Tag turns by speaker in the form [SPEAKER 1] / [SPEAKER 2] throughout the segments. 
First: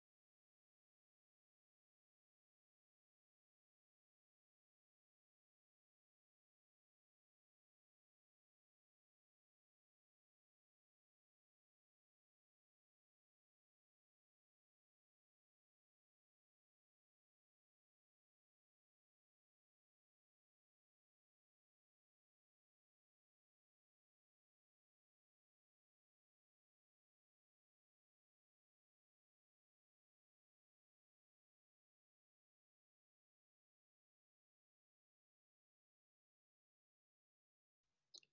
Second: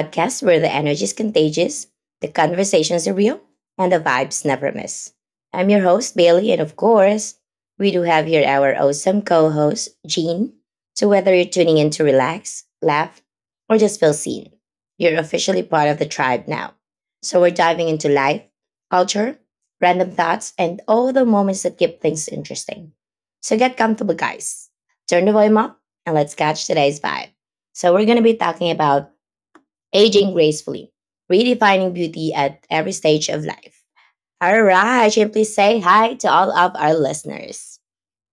[SPEAKER 1] podcast where the energy is contagious, the conversations are real, and the vibes never miss. I'm your host, Bailey, and of course, we do have here our awesome co host, Jean. So, whether you're tuning in to relax, laugh, or just feel seen, you're officially part of the tribe now. So, we're diving into life, culture, random thoughts, and all the moments that keep things interesting. So, get comfortable, guys. Turn the volume up and let's catch today's vibe. So, we're going to be talking about aging gracefully, redefining beauty at every stage of life. All right, and please say hi to all of our listeners.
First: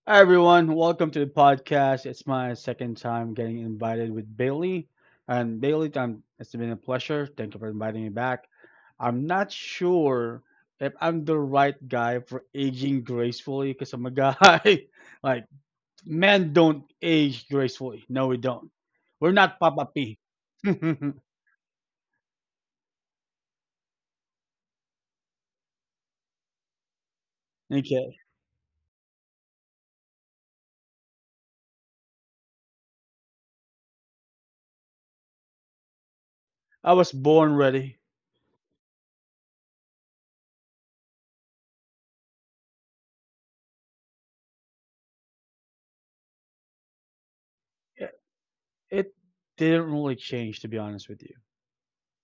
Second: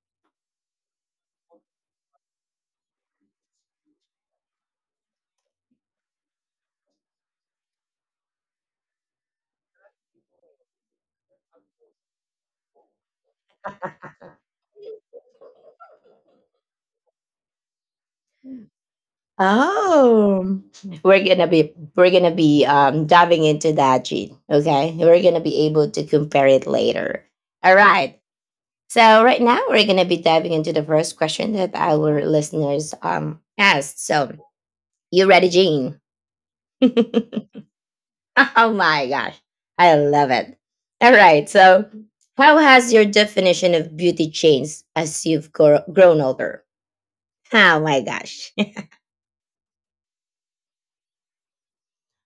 [SPEAKER 2] Hi everyone, welcome to the podcast. It's my second time getting invited with Bailey, and Bailey, it's been a pleasure. Thank you for inviting me back. I'm not sure if I'm the right guy for aging gracefully because I'm a guy. Like men don't age gracefully. No, we don't. We're not Papa P.
[SPEAKER 1] Oh,
[SPEAKER 2] Okay,
[SPEAKER 1] we're gonna be diving into that gene. Okay, we're gonna be able to compare it later. All right. So right now we're gonna be diving into the first question that our listeners asked. So you ready, Gene?
[SPEAKER 2] I
[SPEAKER 1] Oh
[SPEAKER 2] was born ready.
[SPEAKER 1] my gosh. I love it. All right. So, how has your definition of beauty changed as you've grown older? Oh my
[SPEAKER 2] It,
[SPEAKER 1] gosh.
[SPEAKER 2] it didn't really change, to be honest with you.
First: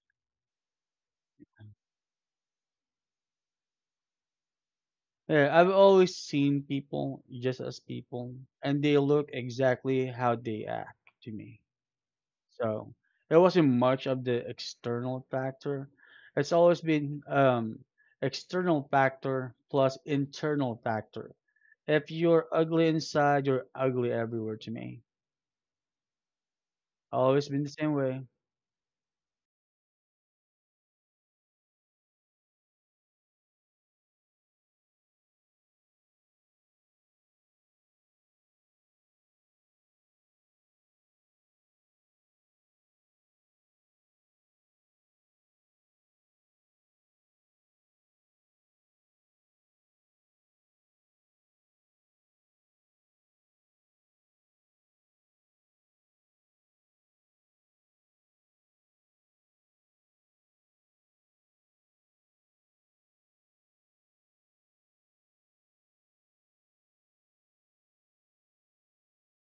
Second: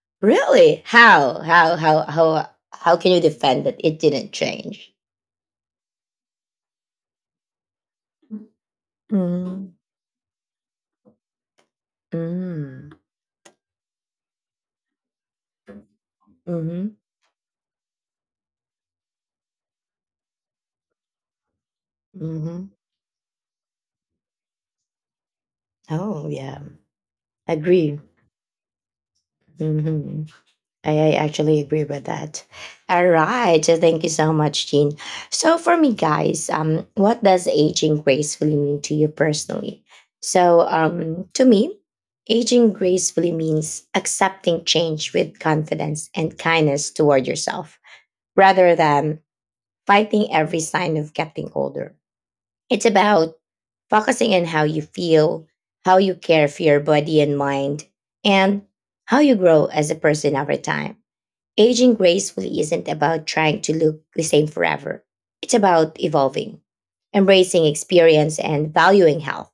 [SPEAKER 1] Really? How? How can you defend that it didn't change?
[SPEAKER 2] Yeah, I've always seen people just as people, and they look
[SPEAKER 1] Mm.
[SPEAKER 2] exactly how they act to me.
[SPEAKER 1] Mm.
[SPEAKER 2] So there wasn't much of the external factor. It's always
[SPEAKER 1] Mhm.
[SPEAKER 2] been external factor plus internal factor. If you're
[SPEAKER 1] Mhm.
[SPEAKER 2] ugly inside, you're ugly everywhere to me.
[SPEAKER 1] Oh, yeah.
[SPEAKER 2] Always been the same
[SPEAKER 1] Agree.
[SPEAKER 2] way.
[SPEAKER 1] Mhm. I actually agree with that. All right. Thank you so much, Jean. So for me, guys, what does aging gracefully mean to you personally? So to me, aging gracefully means accepting change with confidence and kindness toward yourself rather than fighting every sign of getting older. It's about focusing on how you feel, how you care for your body and mind, and how you grow as a person over time. Aging gracefully isn't about trying to look the same forever. It's about evolving, embracing experience, and valuing health,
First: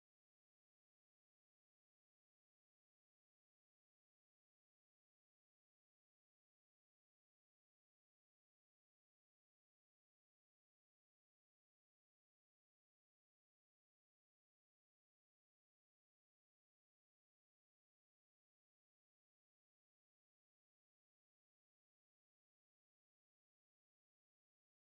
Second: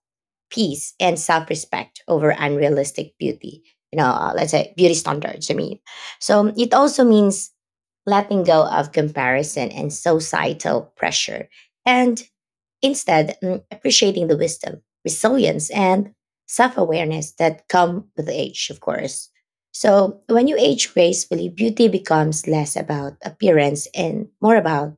[SPEAKER 1] peace, and self respect over unrealistic beauty. You know, let's say beauty standards, I mean. So it also means letting go of comparison and societal pressure and instead, appreciating the wisdom, resilience, and self awareness that come with age, of course. So, when you age gracefully, beauty becomes less about appearance and more about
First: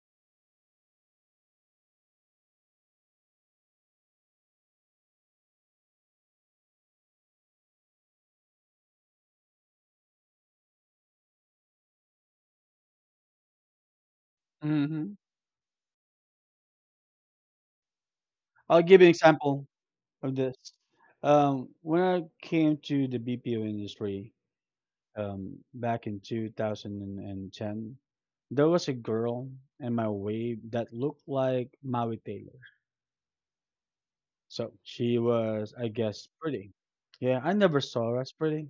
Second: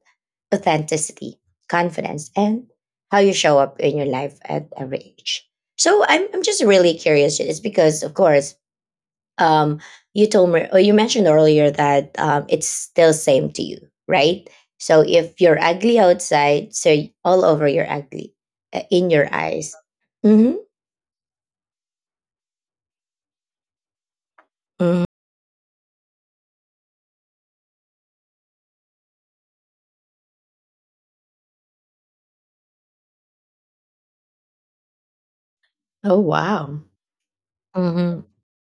[SPEAKER 1] authenticity, confidence, and how you show up in your life at every age. So, I'm just really curious. It's because, of course, um, you told me or you mentioned earlier that it's still same to you, right? So
[SPEAKER 2] Hmm.
[SPEAKER 1] if you're ugly outside, all over you're ugly
[SPEAKER 2] I'll give you
[SPEAKER 1] in
[SPEAKER 2] an
[SPEAKER 1] your
[SPEAKER 2] example
[SPEAKER 1] eyes.
[SPEAKER 2] of this.
[SPEAKER 1] Mm-hmm.
[SPEAKER 2] When I came to the BPO industry,
[SPEAKER 1] Mm-hmm.
[SPEAKER 2] back in 2010, there was a girl in my wave that looked like Maui Taylor. So she was, I
[SPEAKER 1] Oh
[SPEAKER 2] guess, pretty.
[SPEAKER 1] wow.
[SPEAKER 2] Yeah, I never saw her
[SPEAKER 1] Mm-hmm.
[SPEAKER 2] as pretty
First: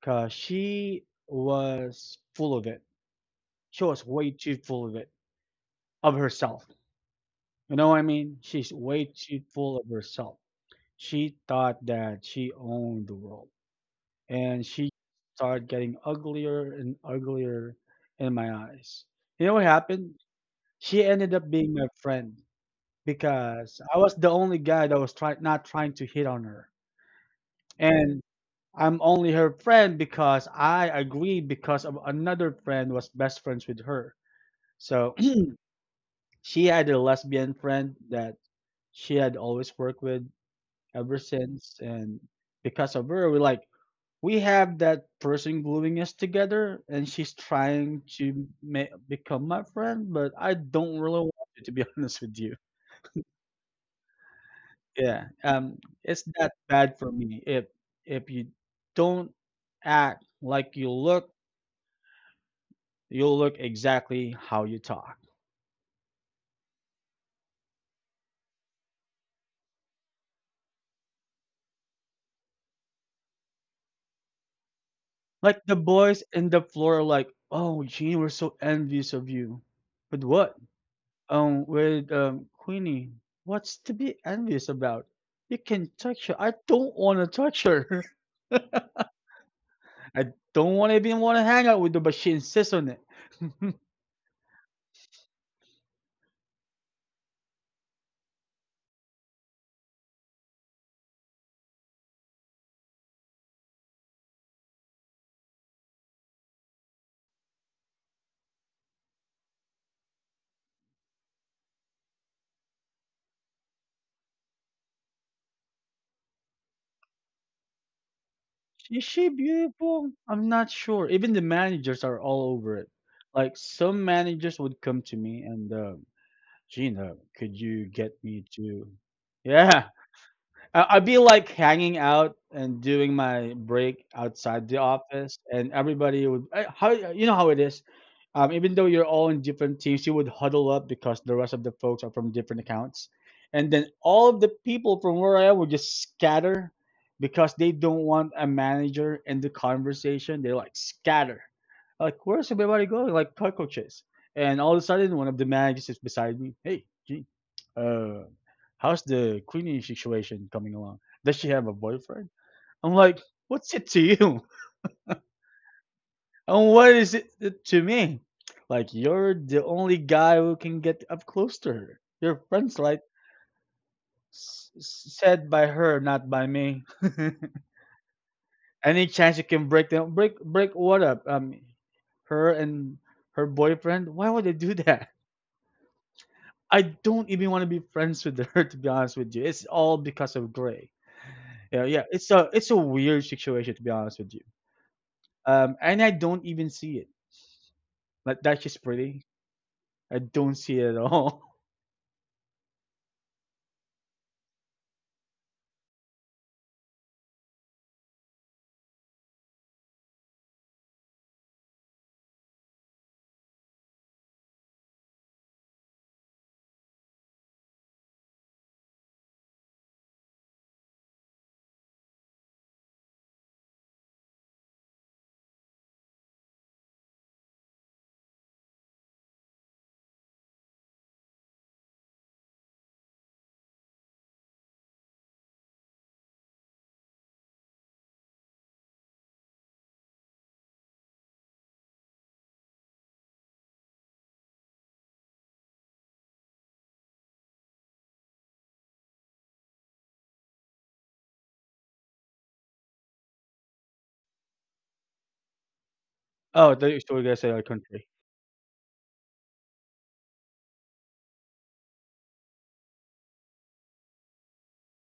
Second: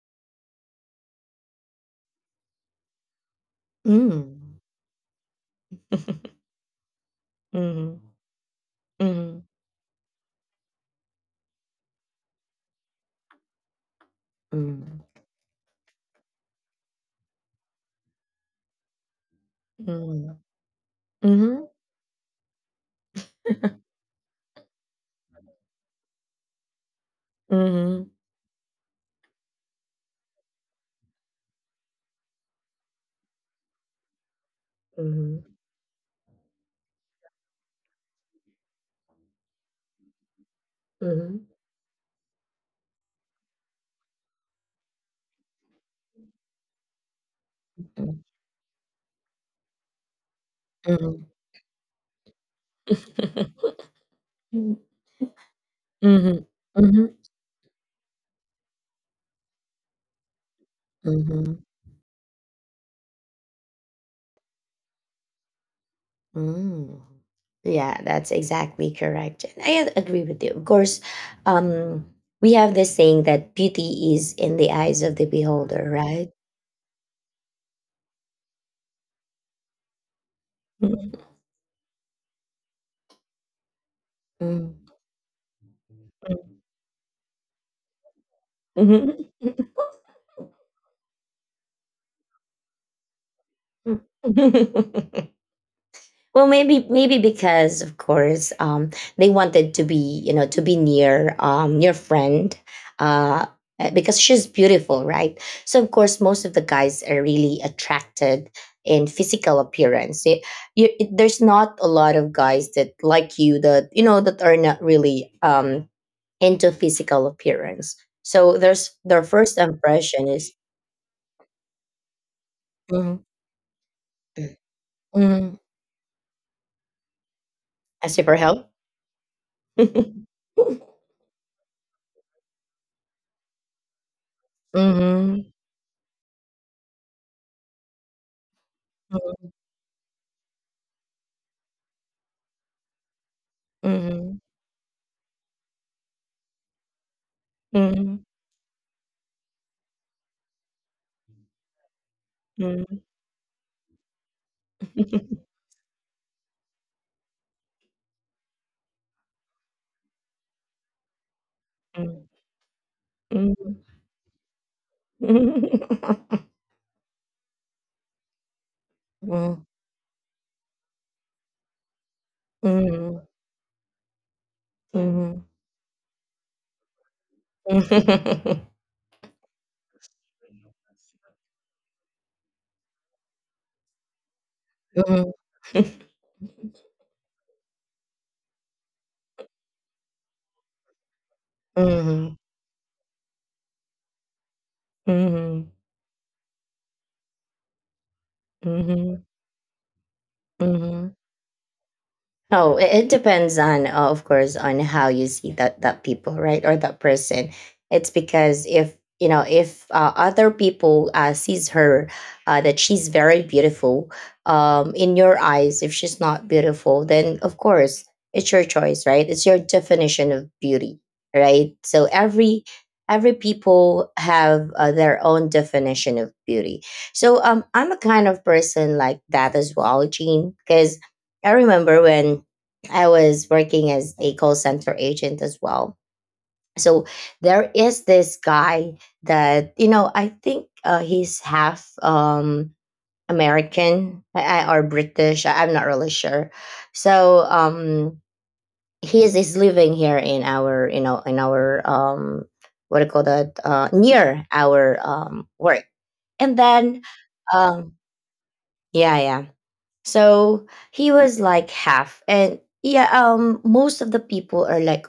[SPEAKER 2] because she was full of it. She was way too
[SPEAKER 1] Mm.
[SPEAKER 2] full of it, of herself. You know
[SPEAKER 1] Mm-hmm.
[SPEAKER 2] what I mean? She's way too full of herself. She thought that she owned the world. And she
[SPEAKER 1] Mm-hmm.
[SPEAKER 2] started getting uglier and uglier in my eyes. You know what happened?
[SPEAKER 1] Mm-hmm.
[SPEAKER 2] She ended up
[SPEAKER 1] Mm-hmm.
[SPEAKER 2] being my friend because I was the only guy that was try not trying to hit on her.
[SPEAKER 1] Mm-hmm.
[SPEAKER 2] And I'm only her friend because I agreed because of another friend was best friends with her. So she had a lesbian friend that she had always worked with ever
[SPEAKER 1] Mm-hmm.
[SPEAKER 2] since, and because of her we're like we have that person gluing us together, and she's trying to become my friend, but I don't really
[SPEAKER 1] Mm-hmm.
[SPEAKER 2] want it to be honest with you.
[SPEAKER 1] Mm-hmm.
[SPEAKER 2] Yeah, it's
[SPEAKER 1] Mm-hmm.
[SPEAKER 2] that bad for me. If you don't act like you look,
[SPEAKER 1] Mm-hmm.
[SPEAKER 2] you'll look exactly how you talk.
[SPEAKER 1] Mm. Yeah, that's exactly correct. And I agree with you. Of course, um, we have this saying that beauty is in the eyes of the
[SPEAKER 2] Like the
[SPEAKER 1] beholder,
[SPEAKER 2] boys
[SPEAKER 1] right?
[SPEAKER 2] in the floor are like, oh, Gene, we're so envious of you. But what?
[SPEAKER 1] Mm,
[SPEAKER 2] With Queenie, what's to be envious
[SPEAKER 1] mm,
[SPEAKER 2] about? You can touch her. I don't want to touch her.
[SPEAKER 1] mm.
[SPEAKER 2] I don't want to even want to hang out with her, but she insists on it.
[SPEAKER 1] Mhm. Well, maybe because of course they wanted to be you know to be near your friend, uh, because she's beautiful, right? So of course most of the guys are really attracted in physical appearance. There's not a lot of guys that like you that you know that are not really into physical appearance. So there's
[SPEAKER 2] Is
[SPEAKER 1] their
[SPEAKER 2] she
[SPEAKER 1] first
[SPEAKER 2] beautiful?
[SPEAKER 1] impression
[SPEAKER 2] I'm
[SPEAKER 1] is
[SPEAKER 2] not sure. Even the managers are all over it.
[SPEAKER 1] mm
[SPEAKER 2] Like some managers would come to me
[SPEAKER 1] mm
[SPEAKER 2] and Gina, could you
[SPEAKER 1] I
[SPEAKER 2] get
[SPEAKER 1] see for
[SPEAKER 2] me
[SPEAKER 1] help.
[SPEAKER 2] to? Yeah, I'd be like hanging out and doing my break outside the office,
[SPEAKER 1] Hmm.
[SPEAKER 2] and everybody would. How you know how it is? Even though you're all in different teams, you would huddle up because the rest of the folks are from different accounts, and then all
[SPEAKER 1] Mhm.
[SPEAKER 2] of the people from where I am would just scatter because they don't
[SPEAKER 1] Mhm.
[SPEAKER 2] want a manager in the conversation. They like scatter, like where's everybody
[SPEAKER 1] Mhm.
[SPEAKER 2] going? Like cockroaches. And all of a sudden, one of the managers is beside me. Hey, Gene, uh, how's the cleaning situation coming along? Does she have a
[SPEAKER 1] Hmm.
[SPEAKER 2] boyfriend? I'm like,
[SPEAKER 1] Mhm.
[SPEAKER 2] what's it to you? And what is it to me? Like, you're
[SPEAKER 1] Mm.
[SPEAKER 2] the only guy who can get up close to her. Your friends like
[SPEAKER 1] Mhm. Mhm. Mhm.
[SPEAKER 2] said by her, not by me. Any chance you can break them, break what up? Her and her boyfriend. Why would they do that?
[SPEAKER 1] Mhm.
[SPEAKER 2] I don't even want to be friends with her. To be honest with you, it's all because of Gray. Yeah, yeah. It's
[SPEAKER 1] Mhm.
[SPEAKER 2] a weird situation, to be honest with you.
[SPEAKER 1] Mhm.
[SPEAKER 2] And I don't even see it. Like that's just
[SPEAKER 1] Mhm.
[SPEAKER 2] pretty. I don't see it at
[SPEAKER 1] Mhm.
[SPEAKER 2] all.
[SPEAKER 1] Oh, it depends on, of course, on how you see that people, right, or that person. It's because if you know if other people sees her, that she's very beautiful, in your eyes. If she's not beautiful, then of course it's your choice, right? It's your definition of beauty, right? So every people have their own definition of beauty. So I'm a kind of person like that as well, Gene, because I remember when I was working as a call center agent as well. So there is this guy that you know. I think he's half American or British. I'm not really sure. So he is living here in our you know in our what do you call that, near our work. And
[SPEAKER 2] Oh,
[SPEAKER 1] then
[SPEAKER 2] the story guy said our
[SPEAKER 1] um,
[SPEAKER 2] country.
[SPEAKER 1] yeah, yeah. So he was like half, and yeah, most of the people are like,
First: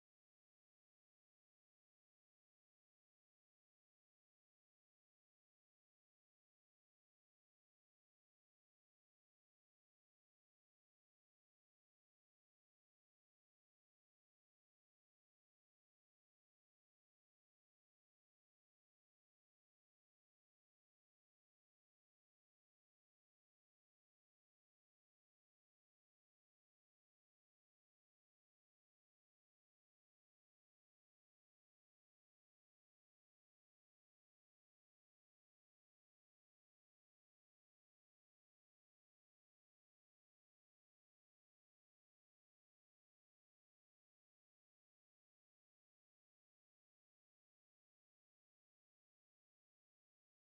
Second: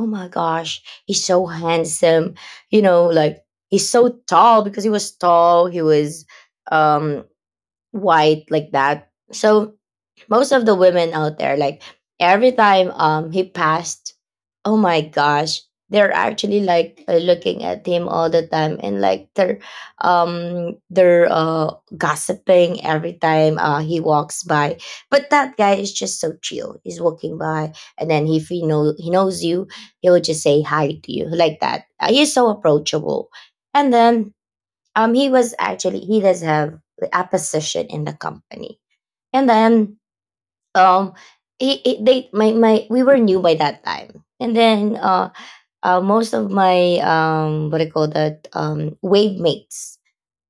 [SPEAKER 1] oh my gosh, he's so handsome. You know, like he's so tall, because he was tall, he was um white like that. So most of the women out there, like, every time he passed, oh my gosh, they're actually like, looking at him all the time, and like they're gossiping every time he walks by. But that guy is just so chill, he's walking by, and then if he knows you, he will just say hi to you like that. He's so approachable. And then he was actually, he does have the opposition in the company. And then um he it, they my my we were new by that time, and then most of my what do you call that, wave mates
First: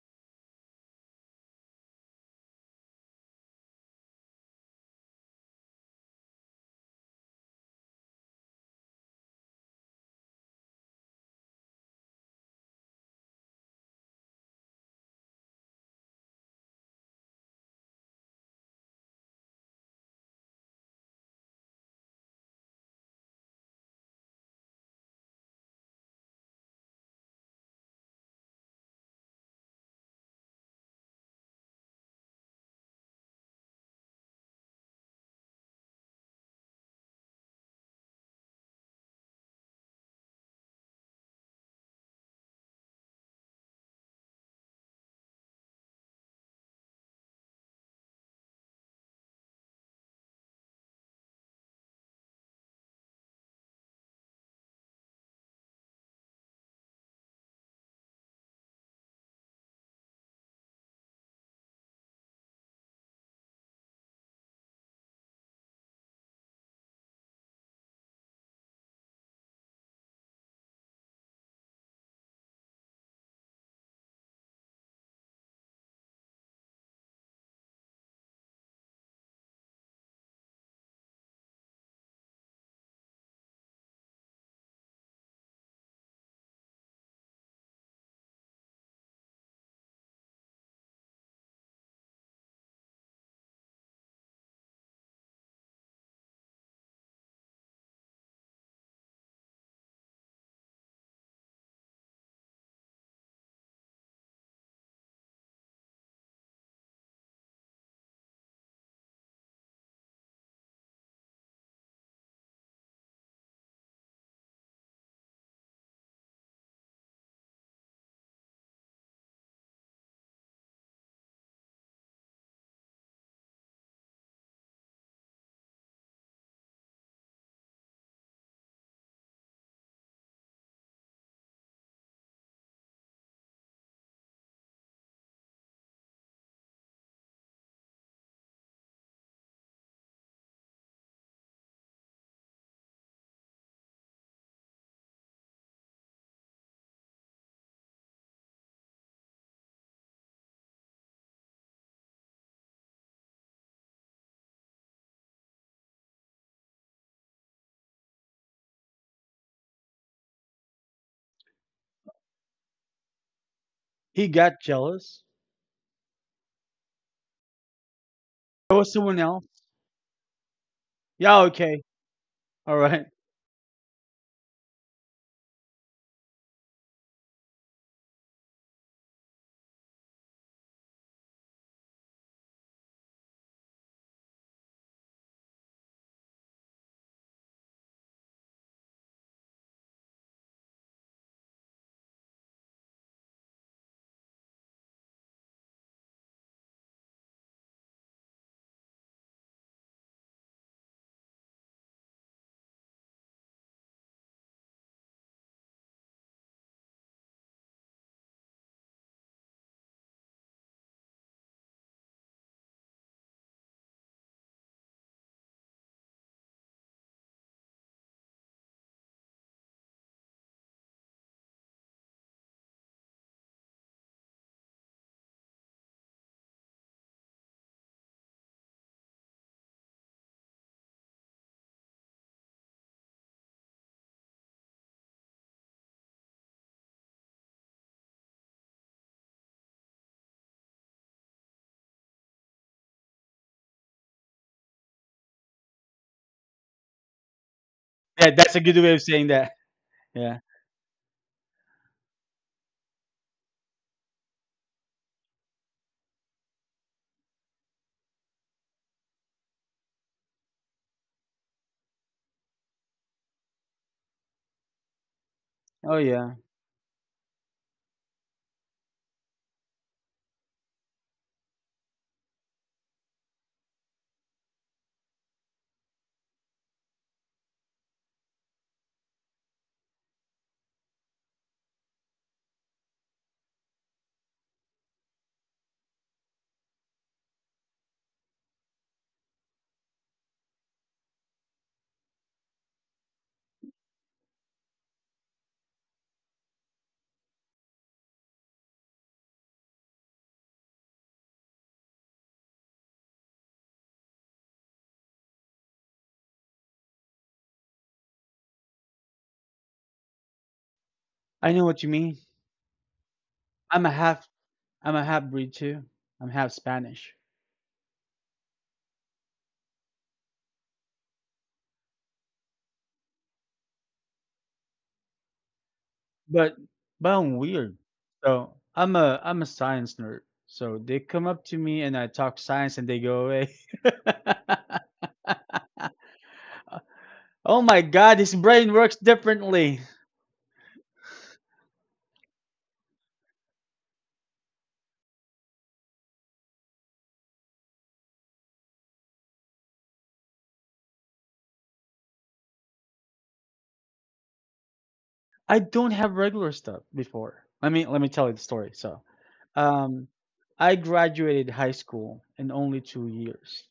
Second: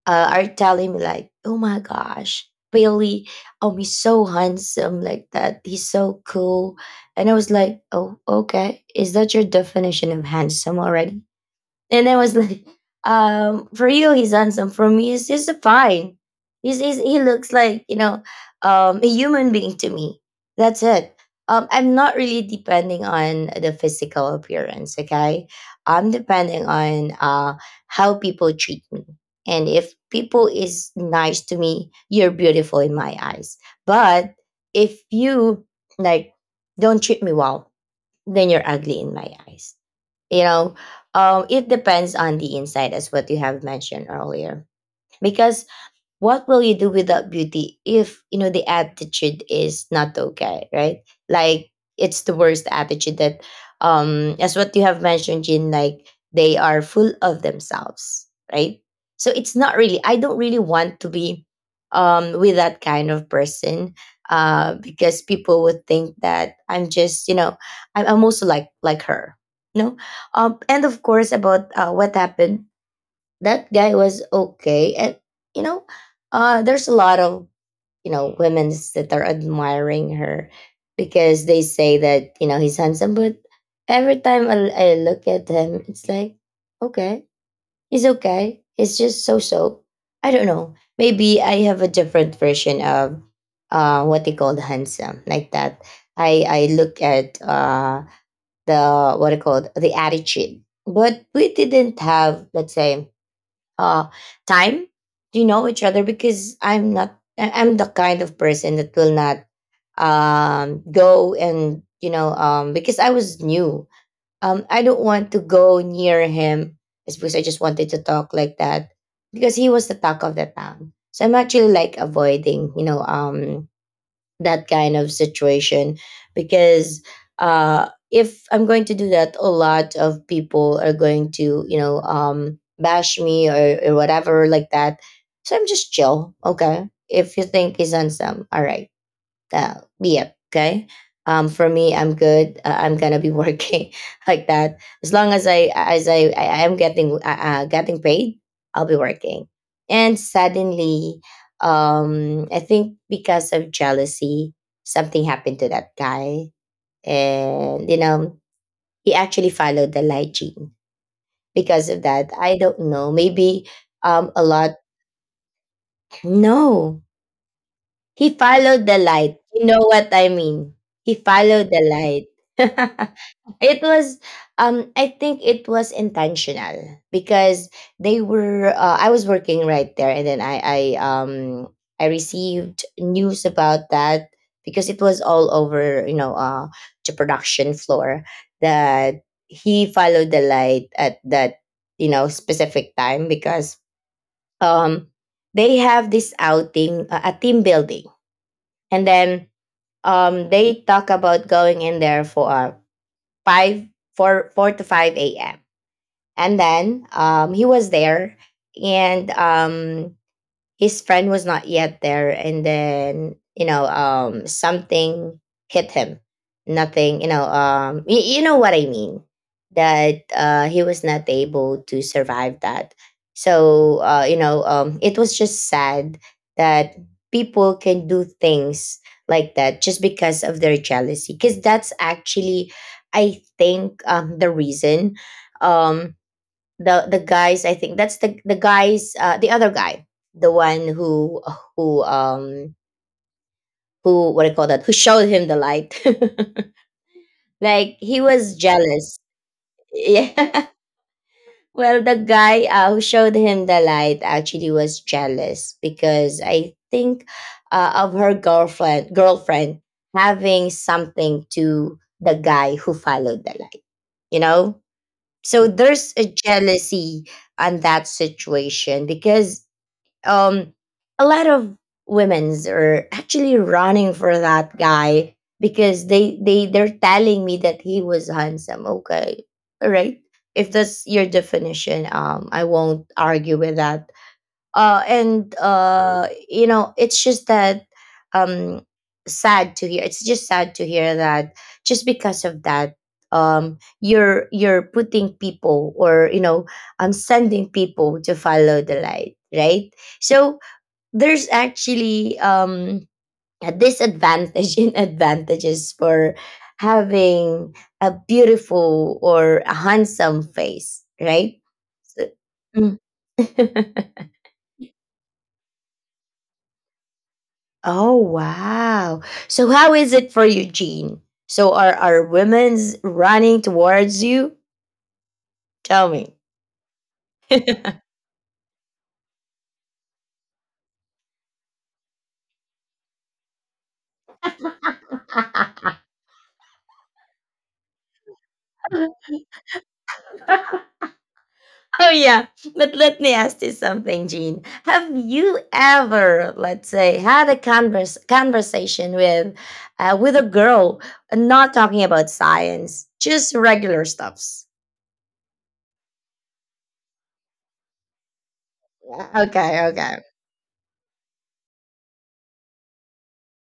[SPEAKER 1] are telling me like, oh my gosh, Bailey, oh he's so handsome like that, he's so cool. And I was like, oh okay, is that your definition of handsome already? And I was like, for you, he's handsome. For me, he's just fine. He looks like you know a human being to me. That's it. I'm not really depending on the physical appearance. Okay, I'm depending on how people treat me. And if people is nice to me, you're beautiful in my eyes. But if you, like, don't treat me well, then you're ugly in my eyes, you know. It depends on the inside, as what you have mentioned earlier, because what will you do without beauty if you know the attitude is not okay, right? Like, it's the worst attitude that, as what you have mentioned, jin, like they are full of themselves, right? So it's not really, I don't really want to be with that kind of person, because people would think that I'm just, you know, I'm also like her, you know. And of course about, what happened, that guy was okay. And you know, there's a lot of, you know, women that are admiring her because they say that you know he's handsome. But every time I look at him, it's like, okay, he's okay, he's just so so. I don't know, maybe I have a different version of what they call handsome like that. I look at, the, what it called, the attitude. But we didn't have, let's say, uh time to know each other, because I'm not I'm the kind of person that will not go and, you know, because I was new, I don't want to go near him. It's because I just wanted to talk like that, because he was the talk of the town, so I'm actually like avoiding, you know, that kind of situation, because if I'm going to do that, a lot of people are going to, you know, bash me, or whatever like that. So I'm just chill. Okay. If you think he's handsome, all right, yeah, okay. For me, I'm good. I'm gonna be working like that, as long as I am getting getting paid. I'll be working, and suddenly, I think because of jealousy, something happened to that guy, and you know he actually followed the light, gene. Because of that, I don't know. Maybe
[SPEAKER 2] He
[SPEAKER 1] a
[SPEAKER 2] got
[SPEAKER 1] lot.
[SPEAKER 2] jealous.
[SPEAKER 1] No, he
[SPEAKER 2] There
[SPEAKER 1] followed
[SPEAKER 2] was
[SPEAKER 1] the
[SPEAKER 2] someone
[SPEAKER 1] light.
[SPEAKER 2] else.
[SPEAKER 1] You know what I mean? He
[SPEAKER 2] Yeah,
[SPEAKER 1] followed
[SPEAKER 2] okay.
[SPEAKER 1] the light.
[SPEAKER 2] All right.
[SPEAKER 1] It was I think it was intentional, because they were, I was working right there, and then I received news about that, because it was all over, you know, the production floor, that he followed the light at that, you know, specific time, because um they have this outing, a team building. And then they talk about going in there for five, four, 4 to 5 a.m. And then he was there, and his friend was not yet there. And then something hit him. Nothing, you know what I mean, that he was not able to survive that. So it was just sad that people can do things like that just because of their jealousy. Because that's actually, I think, the reason. Um the the guys, I think that's the guys, the other guy, the one who, who um who what do you call that who showed him the light. Like he
[SPEAKER 2] Yeah,
[SPEAKER 1] was
[SPEAKER 2] that's a good way of
[SPEAKER 1] jealous.
[SPEAKER 2] saying that. Yeah.
[SPEAKER 1] Yeah. Well, the guy, who showed him the light, actually was jealous because I think, of her girlfriend. Girlfriend having something to the guy who followed the light, you know. So
[SPEAKER 2] Oh
[SPEAKER 1] there's a
[SPEAKER 2] yeah.
[SPEAKER 1] jealousy on that situation because, um a lot of women's are actually running for that guy because they're telling me that he was handsome. Okay, all right, if that's your definition, I won't argue with that. And you know, it's just that, um sad to hear. It's just sad to hear that just because of that, you're putting people, or you know, I'm sending people to follow the light, right? So there's actually, a disadvantage in advantages for having a beautiful or a handsome face,
[SPEAKER 2] I
[SPEAKER 1] right?
[SPEAKER 2] know what you mean.
[SPEAKER 1] So- Mm.
[SPEAKER 2] I'm a half I'm a half breed too. I'm half Spanish.
[SPEAKER 1] Oh wow. So how is it for you, Jean? So are women's running towards you? Tell me.
[SPEAKER 2] But but I'm weird. So I'm a science nerd. So they come up to me and I talk science and they go away. Oh my god, his brain works differently.
[SPEAKER 1] Oh yeah. But let me ask you something, Jean. Have you ever, let's say, had a converse conversation with a girl, not talking about science, just regular stuffs?
[SPEAKER 2] I don't have regular stuff before. Let me tell you the story. So,
[SPEAKER 1] Okay,
[SPEAKER 2] um,
[SPEAKER 1] okay.
[SPEAKER 2] I graduated high school in only 2 years.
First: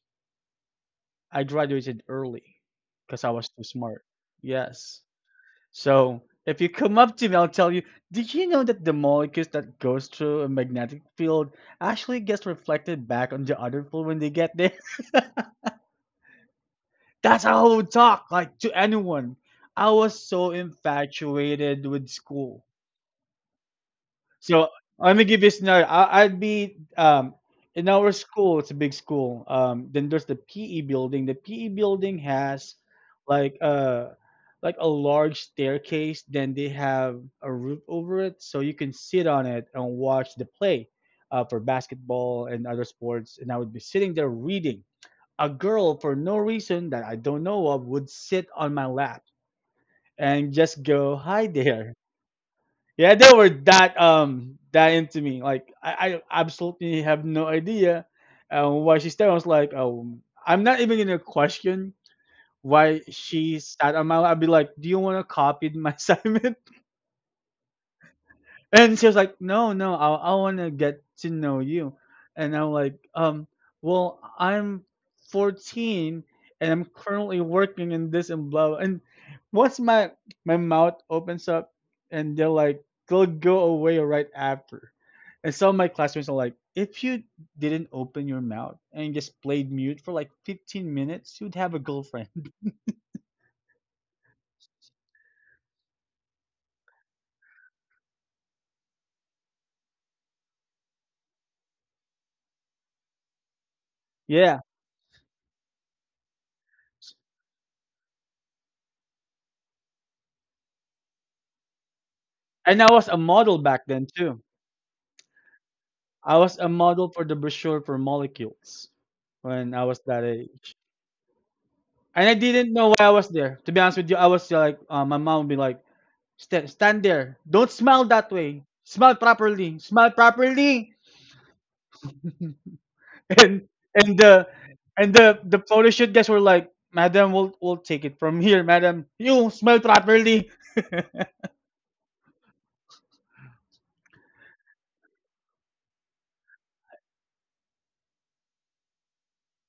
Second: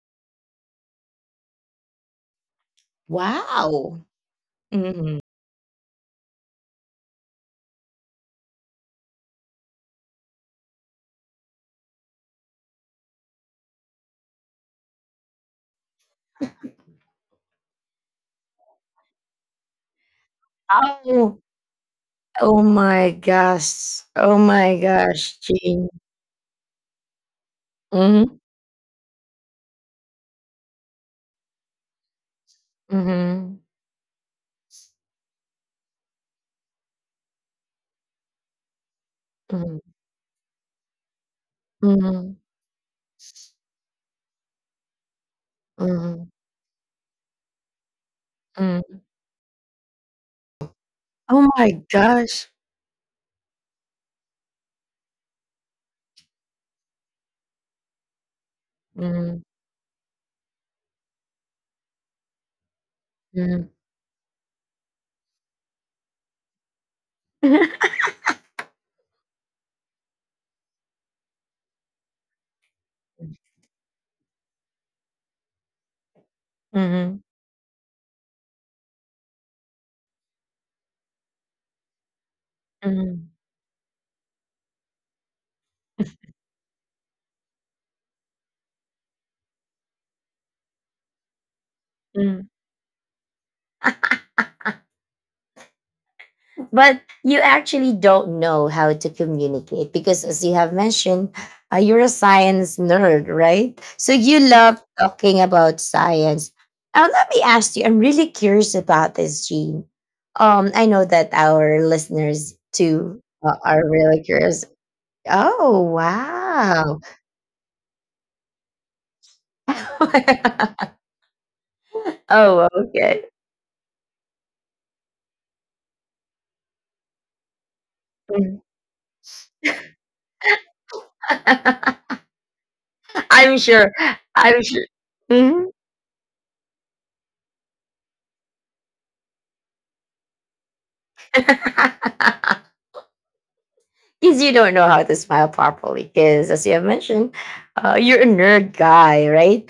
[SPEAKER 2] I graduated early because I was too smart.
[SPEAKER 1] Wow.
[SPEAKER 2] Yes.
[SPEAKER 1] Mhm.
[SPEAKER 2] So if you come up to me, I'll tell you. Did you know that the molecules that goes through a magnetic field actually gets reflected back on the other field when they get there? That's how I would talk, like to anyone. I was so
[SPEAKER 1] Oh,
[SPEAKER 2] infatuated with
[SPEAKER 1] oh
[SPEAKER 2] school.
[SPEAKER 1] my gosh. Oh
[SPEAKER 2] So
[SPEAKER 1] my
[SPEAKER 2] let me
[SPEAKER 1] gosh,
[SPEAKER 2] give you a scenario.
[SPEAKER 1] Jean.
[SPEAKER 2] I'd be in our school. It's a big school. Then there's the PE building. The PE building has like
[SPEAKER 1] Mhm.
[SPEAKER 2] a like a large staircase. Then they have a roof over it, so you can sit on it
[SPEAKER 1] Mhm.
[SPEAKER 2] and watch the play for
[SPEAKER 1] Mhm.
[SPEAKER 2] basketball and other sports. And I would be sitting there reading. A girl, for
[SPEAKER 1] Mhm.
[SPEAKER 2] no reason that I don't know of, would sit on my
[SPEAKER 1] Mm.
[SPEAKER 2] lap and just go,
[SPEAKER 1] Oh
[SPEAKER 2] "Hi
[SPEAKER 1] my
[SPEAKER 2] there."
[SPEAKER 1] gosh.
[SPEAKER 2] Yeah, they were that into me. Like I absolutely have no idea why she's there. I
[SPEAKER 1] Mhm.
[SPEAKER 2] was like, oh, I'm not even gonna question why she
[SPEAKER 1] Mhm.
[SPEAKER 2] sat on my lap. I'd be like, do you want to copy my assignment? And she was like, "No, no, I want to get to know you." And I'm like, well, I'm 14 and I'm
[SPEAKER 1] Mhm.
[SPEAKER 2] currently working in this and blah." And once my mouth opens up, and they're like, they'll
[SPEAKER 1] Mhm.
[SPEAKER 2] go away right after. And some of my classmates are like, "If you didn't open your mouth and just played mute for like 15 minutes, you'd have a girlfriend."
[SPEAKER 1] Mm. But you actually don't know how to communicate because, as you have mentioned, you're a science nerd, right? So you
[SPEAKER 2] Yeah,
[SPEAKER 1] love talking about science. Now let me ask you, I'm really curious about this, Gene. I know that our listeners
[SPEAKER 2] and I was a
[SPEAKER 1] too,
[SPEAKER 2] model
[SPEAKER 1] are
[SPEAKER 2] back then
[SPEAKER 1] really
[SPEAKER 2] too.
[SPEAKER 1] curious. Oh
[SPEAKER 2] I was a
[SPEAKER 1] wow.
[SPEAKER 2] model for the brochure for molecules when I was that age. And I
[SPEAKER 1] Oh,
[SPEAKER 2] didn't know why I
[SPEAKER 1] okay.
[SPEAKER 2] was there. To be honest with you, I was like, my mom would be like, stand there. Don't smile that
[SPEAKER 1] Mm.
[SPEAKER 2] way. Smile properly. Smile properly.
[SPEAKER 1] I'm
[SPEAKER 2] And
[SPEAKER 1] sure.
[SPEAKER 2] and the
[SPEAKER 1] I'm sure.
[SPEAKER 2] and the
[SPEAKER 1] Mhm.
[SPEAKER 2] photo shoot guys were like, madam, we'll take it from here, madam. You smile properly.
[SPEAKER 1] Because you don't know how to smile properly. Because, as you have mentioned, you're a nerd guy, right?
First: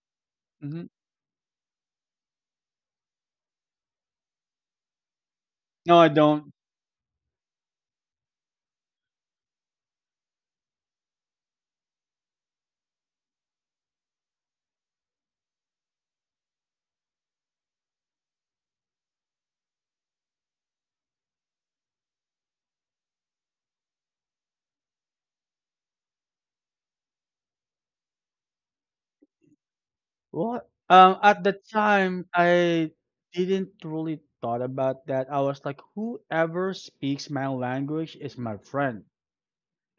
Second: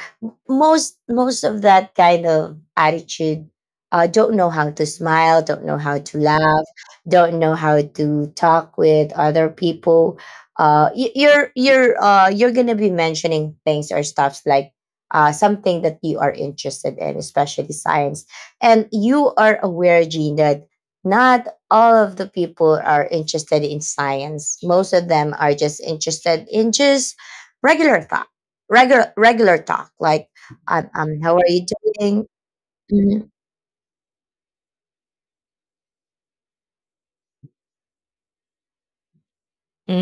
[SPEAKER 2] Mhm.
[SPEAKER 1] Most of that kind of attitude, don't know how to smile, don't know
[SPEAKER 2] No,
[SPEAKER 1] how
[SPEAKER 2] I
[SPEAKER 1] to
[SPEAKER 2] don't.
[SPEAKER 1] laugh, don't know how to talk with other people. You're you're gonna be mentioning things or stuffs like, something that you are interested in, especially science, and you are aware, Gene, that not all of the people are interested in science. Most of them are just interested in just regular talk, regular talk. Like,
[SPEAKER 2] Well,
[SPEAKER 1] how
[SPEAKER 2] at
[SPEAKER 1] are
[SPEAKER 2] the
[SPEAKER 1] you doing?
[SPEAKER 2] time, I
[SPEAKER 1] Mhm.
[SPEAKER 2] didn't really thought about that. I was like, whoever speaks my language is my friend,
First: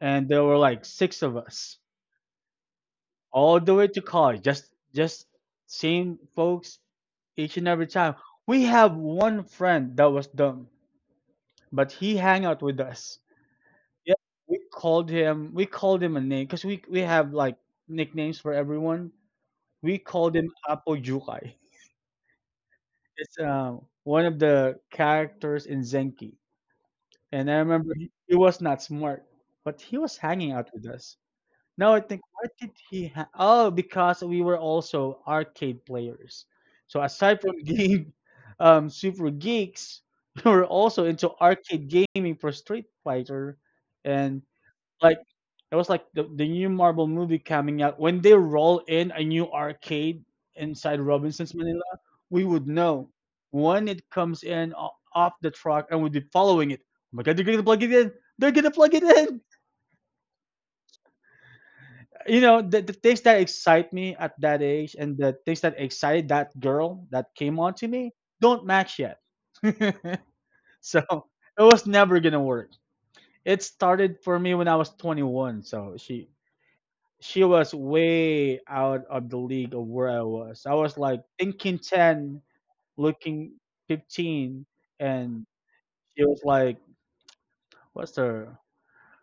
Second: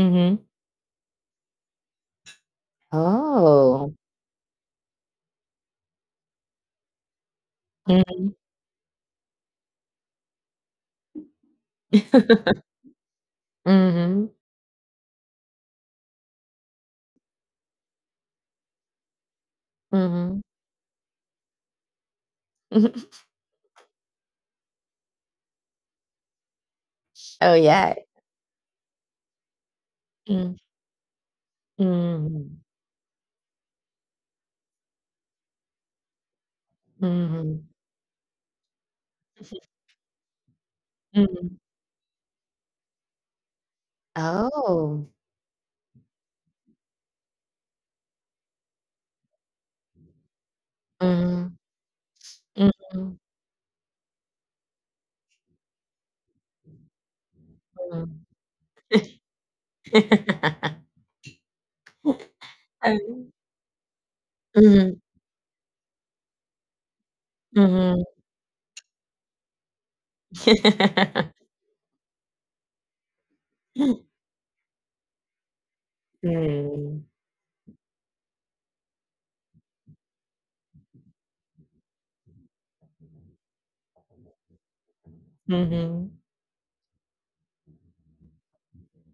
[SPEAKER 2] and there were like six of us, all the way
[SPEAKER 1] Oh.
[SPEAKER 2] to college, just same folks each and every time.
[SPEAKER 1] Mhm.
[SPEAKER 2] We have one friend that was dumb, but he hang out with us. Yeah,
[SPEAKER 1] Mhm.
[SPEAKER 2] we called him a name because we have like nicknames for everyone. We called
[SPEAKER 1] Mhm.
[SPEAKER 2] him Apo Jukai. It's one of the characters in Zenki, and
[SPEAKER 1] Oh
[SPEAKER 2] I remember
[SPEAKER 1] yeah.
[SPEAKER 2] he was not smart, but he was hanging
[SPEAKER 1] Mm.
[SPEAKER 2] out with us. Now I think, why
[SPEAKER 1] Mhm.
[SPEAKER 2] did he? Oh, because we were also arcade players. So aside from
[SPEAKER 1] Mhm.
[SPEAKER 2] game, super geeks, we were also into
[SPEAKER 1] Mhm.
[SPEAKER 2] arcade gaming for Street Fighter and like
[SPEAKER 1] Oh.
[SPEAKER 2] it was like the new Marvel movie coming out. When they roll in a new arcade inside Robinson's
[SPEAKER 1] Mhm.
[SPEAKER 2] Manila, we would know
[SPEAKER 1] Mhm.
[SPEAKER 2] when it comes in off the truck and we'd be following it. Oh my god, they're gonna plug it in.
[SPEAKER 1] Mhm.
[SPEAKER 2] They're gonna plug it in. You know, the things that
[SPEAKER 1] Um,
[SPEAKER 2] excite me at that age
[SPEAKER 1] Mhm.
[SPEAKER 2] and the things that excited that girl that came on to
[SPEAKER 1] Mhm.
[SPEAKER 2] me don't match yet. So it was never gonna work. It started for me when I was 21. So
[SPEAKER 1] Mm.
[SPEAKER 2] she was way out of the league of where I was. I was like thinking 10, looking 15, and
[SPEAKER 1] Mhm.
[SPEAKER 2] she was like, what's the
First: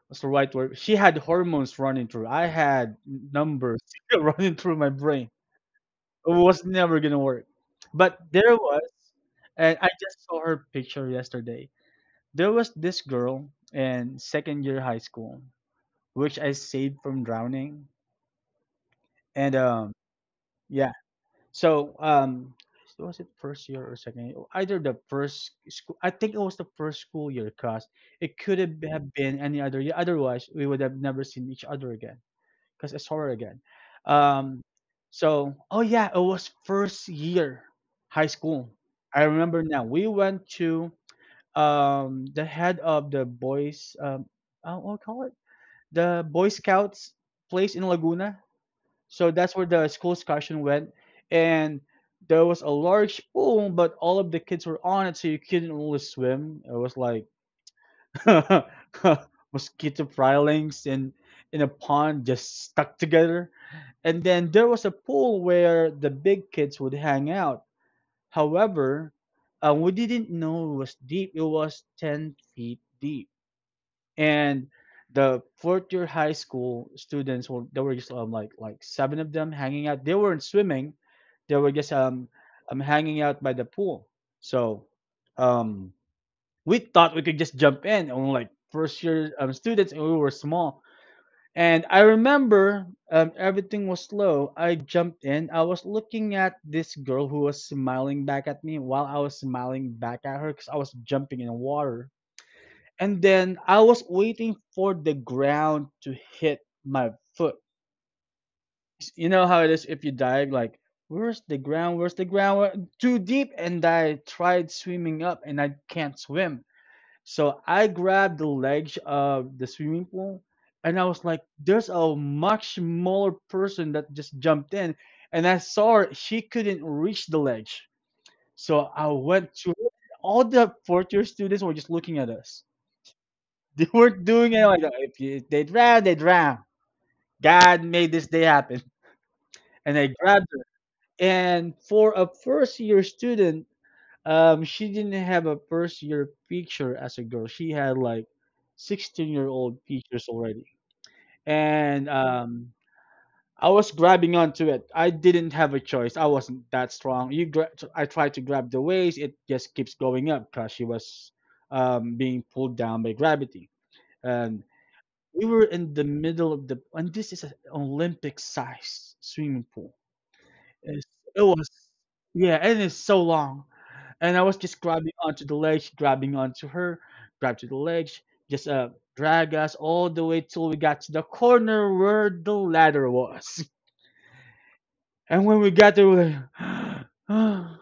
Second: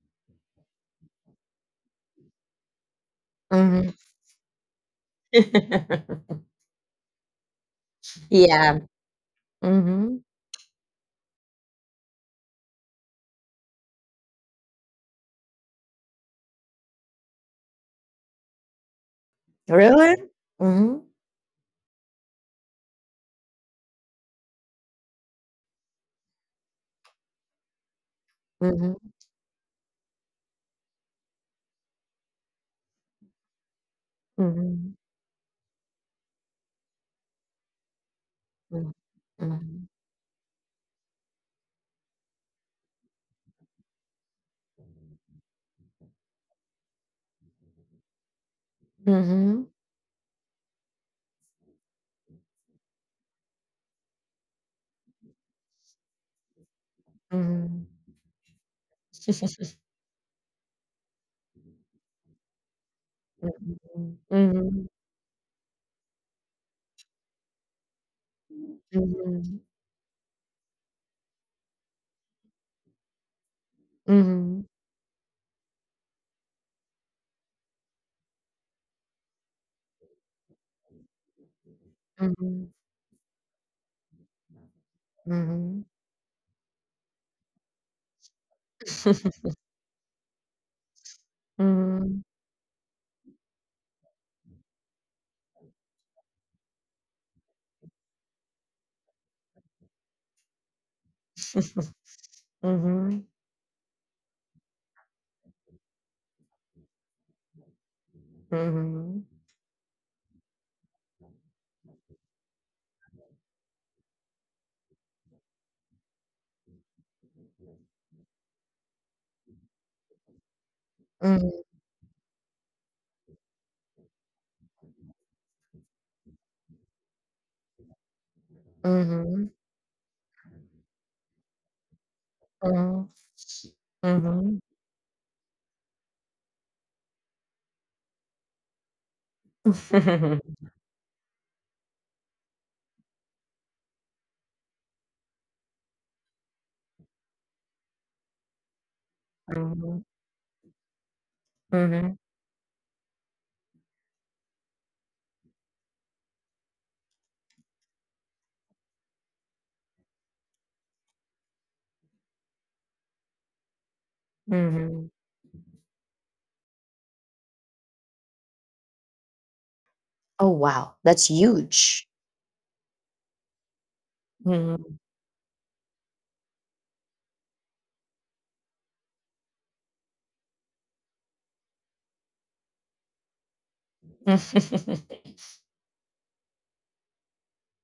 [SPEAKER 2] what's the right word? She had hormones running through. I had numbers
[SPEAKER 1] Mhm.
[SPEAKER 2] running through my brain. It was never gonna work. But there
[SPEAKER 1] Yeah.
[SPEAKER 2] was, and I
[SPEAKER 1] Mhm.
[SPEAKER 2] just saw her picture yesterday. There was this girl in second year high school, which I saved from drowning, and
[SPEAKER 1] Really?
[SPEAKER 2] yeah.
[SPEAKER 1] Mhm.
[SPEAKER 2] So so was it first year or second year? Either the first school, I think it was the first school year, cause it could
[SPEAKER 1] Mhm.
[SPEAKER 2] have been any other year. Otherwise, we would have never seen each other again, cause I saw her again. Um,
[SPEAKER 1] Mhm.
[SPEAKER 2] so oh yeah, it was first year high school. I remember now.
[SPEAKER 1] Mhm.
[SPEAKER 2] We went to the head of the boys what do you call it, the Boy Scouts place in Laguna. So that's where
[SPEAKER 1] Mhm.
[SPEAKER 2] the school excursion went, and there was a large pool, but all of the kids were on it, so you couldn't really swim. It was like
[SPEAKER 1] Mhm.
[SPEAKER 2] mosquito filings in a pond just stuck together. And then there was
[SPEAKER 1] Mhm.
[SPEAKER 2] a pool where the big kids would hang out. However,
[SPEAKER 1] Mhm.
[SPEAKER 2] we didn't know it was deep. It was 10 feet deep
[SPEAKER 1] Mhm.
[SPEAKER 2] and the fourth year high school students were there were just like seven of them hanging out. They weren't swimming; they were just
[SPEAKER 1] Mhm.
[SPEAKER 2] hanging out by the pool. So
[SPEAKER 1] Mhm.
[SPEAKER 2] um we thought we could just jump in on like first year students, and we were small. And I
[SPEAKER 1] Mhm.
[SPEAKER 2] remember everything was slow. I jumped in. I was looking at this girl who was smiling back at me while I was smiling back at her because I was jumping in the water, and
[SPEAKER 1] Mhm.
[SPEAKER 2] then I was waiting for the ground to hit my foot.
[SPEAKER 1] Mhm.
[SPEAKER 2] You know how it is if you dive, like, where's the ground? Where's the ground? Where-" Too deep. And I tried swimming up and I can't swim. So I grabbed the ledge of the swimming pool, and I was like,
[SPEAKER 1] Mhm.
[SPEAKER 2] there's a much smaller person that just jumped in. And I saw her, she couldn't reach the ledge. So I
[SPEAKER 1] Mhm.
[SPEAKER 2] went to her. All the fourth year students were just looking at us.
[SPEAKER 1] Mhm.
[SPEAKER 2] They weren't doing
[SPEAKER 1] Mhm.
[SPEAKER 2] it. Like, if, you, if they drown, they drown. God made this day happen. And I
[SPEAKER 1] Mhm.
[SPEAKER 2] grabbed her. And for a first year student, she didn't have a first year picture as a girl. She had like 16-year-old
[SPEAKER 1] Mhm.
[SPEAKER 2] pictures already.
[SPEAKER 1] Mhm.
[SPEAKER 2] And
[SPEAKER 1] Mhm.
[SPEAKER 2] I was grabbing onto it. I didn't have a choice. I wasn't that strong. You, gra- I tried to grab the waist. It just keeps going up because she was being pulled down by gravity. And
[SPEAKER 1] Mhm.
[SPEAKER 2] we were in the middle of the and this is an Olympic sized swimming pool.
[SPEAKER 1] Oh, wow.
[SPEAKER 2] It's,
[SPEAKER 1] That's
[SPEAKER 2] it was
[SPEAKER 1] huge.
[SPEAKER 2] yeah, and it's so long. And I was just
[SPEAKER 1] Mhm.
[SPEAKER 2] grabbing onto the ledge, grabbing onto her, grab to the ledge, just drag us all the way till we got to the corner where the ladder was. And when we got there, we like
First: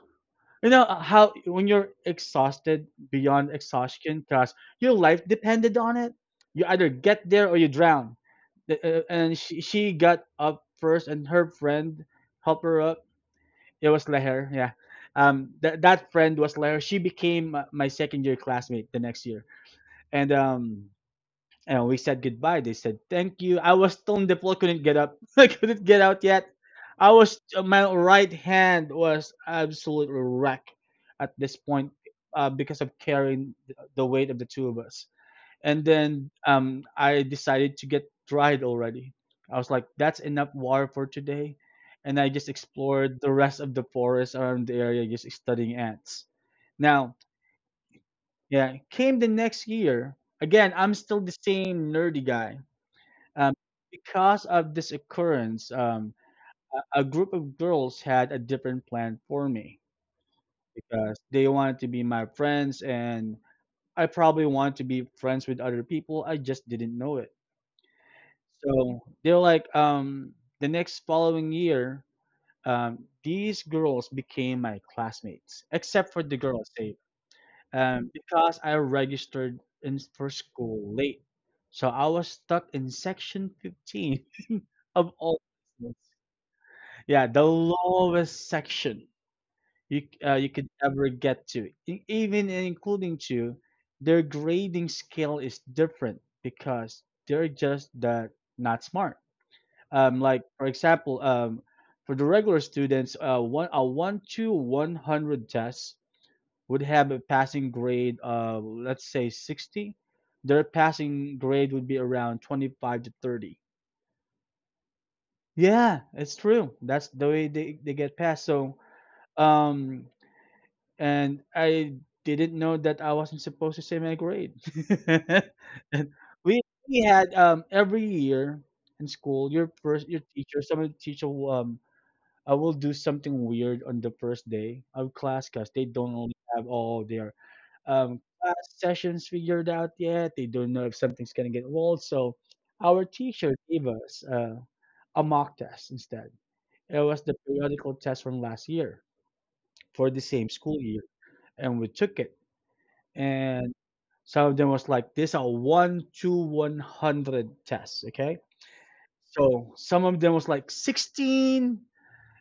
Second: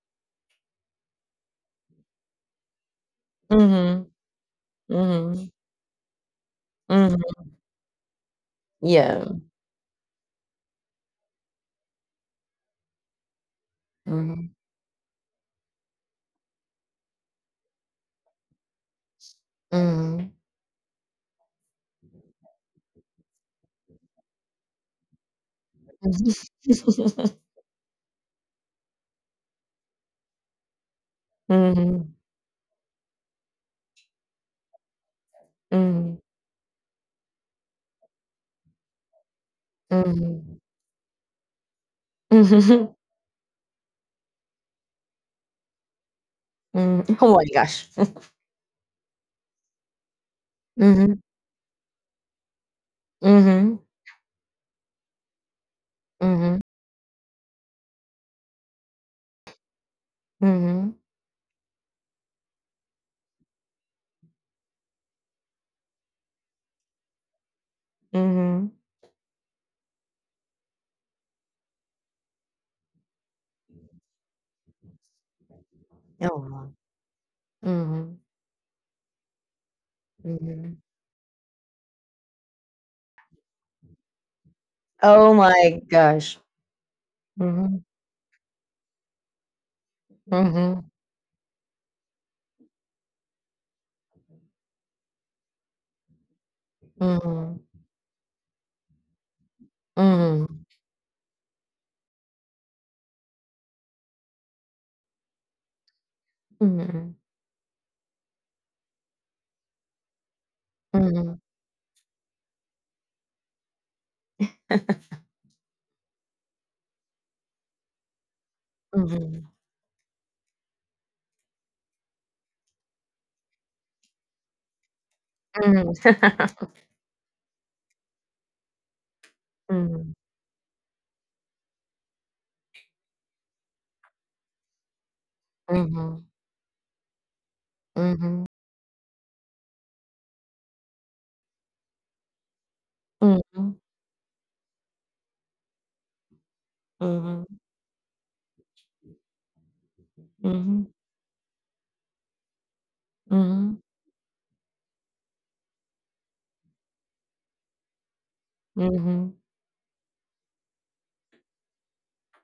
[SPEAKER 2] you know how when you're exhausted beyond
[SPEAKER 1] Mhm.
[SPEAKER 2] exhaustion, cause your life
[SPEAKER 1] Mhm.
[SPEAKER 2] depended on it. You either
[SPEAKER 1] Mhm.
[SPEAKER 2] get there or you drown. The- uh,
[SPEAKER 1] Yeah.
[SPEAKER 2] And she got up first, and her friend helped her up. It was Leher,
[SPEAKER 1] Mhm.
[SPEAKER 2] yeah. That friend was Leher. She became my second year classmate the next year,
[SPEAKER 1] Mhm.
[SPEAKER 2] and um, and we said goodbye. They said thank you. I was still in the floor; couldn't get up. I couldn't get out
[SPEAKER 1] Mhm.
[SPEAKER 2] yet. I was my right hand was absolutely wrecked at this point
[SPEAKER 1] Mhm.
[SPEAKER 2] because of carrying the weight of the two of us. And
[SPEAKER 1] Mhm.
[SPEAKER 2] then I decided to get dried already. I was like, that's enough
[SPEAKER 1] Mhm.
[SPEAKER 2] water for today. And I just
[SPEAKER 1] Mhm.
[SPEAKER 2] explored the rest of the forest around the area, just studying ants. Now,
[SPEAKER 1] Oh my gosh.
[SPEAKER 2] yeah, came the next year. Again, I'm
[SPEAKER 1] Mhm.
[SPEAKER 2] still the same nerdy guy. Um,
[SPEAKER 1] Mhm.
[SPEAKER 2] because of this occurrence,
[SPEAKER 1] Mhm.
[SPEAKER 2] a group of girls had a different plan for me
[SPEAKER 1] Mhm.
[SPEAKER 2] because they wanted to be my friends, and I probably wanted to be friends with other people. I just didn't know it.
[SPEAKER 1] Mhm.
[SPEAKER 2] So they're like, the next following year, these girls became my classmates, except for the
[SPEAKER 1] Oh,
[SPEAKER 2] girls,
[SPEAKER 1] wow.
[SPEAKER 2] say,
[SPEAKER 1] Mhm.
[SPEAKER 2] because I registered in for
[SPEAKER 1] Mhm.
[SPEAKER 2] school late. So I was stuck in section 15 of
[SPEAKER 1] Oh
[SPEAKER 2] all.
[SPEAKER 1] my gosh.
[SPEAKER 2] Yeah, the
[SPEAKER 1] Mhm.
[SPEAKER 2] lowest section you you could
[SPEAKER 1] Mhm.
[SPEAKER 2] ever get to. E- Even including to their grading scale is different because they're
[SPEAKER 1] Mhm.
[SPEAKER 2] just that not smart. Like
[SPEAKER 1] Mhm.
[SPEAKER 2] for example, for the regular students, 1 to 100 test would
[SPEAKER 1] Mhm.
[SPEAKER 2] have a passing grade of let's say 60. Their
[SPEAKER 1] Mhm.
[SPEAKER 2] passing grade would be around 25 to 30. Yeah, it's true. That's the way they get passed. So
[SPEAKER 1] Mhm.
[SPEAKER 2] um and I didn't know that I wasn't supposed to say my grade.
[SPEAKER 1] Mhm.
[SPEAKER 2] And we had every year in school,
[SPEAKER 1] Mhm.
[SPEAKER 2] your teacher, some of the teacher will, I will do something weird on the first day of class because they don't
[SPEAKER 1] Mhm.
[SPEAKER 2] only have all their
[SPEAKER 1] Mhm.
[SPEAKER 2] class sessions figured out yet. They don't know if something's gonna get rolled. So our teacher
[SPEAKER 1] Mhm.
[SPEAKER 2] gave us a mock test instead. It was the
[SPEAKER 1] Mhm.
[SPEAKER 2] periodical test from last year for the same school
[SPEAKER 1] Mhm.
[SPEAKER 2] year, and we took it and
[SPEAKER 1] Mhm.
[SPEAKER 2] some of them was like these are 1 to 100 tests. Okay,
[SPEAKER 1] Mhm.
[SPEAKER 2] so some of them was like 16,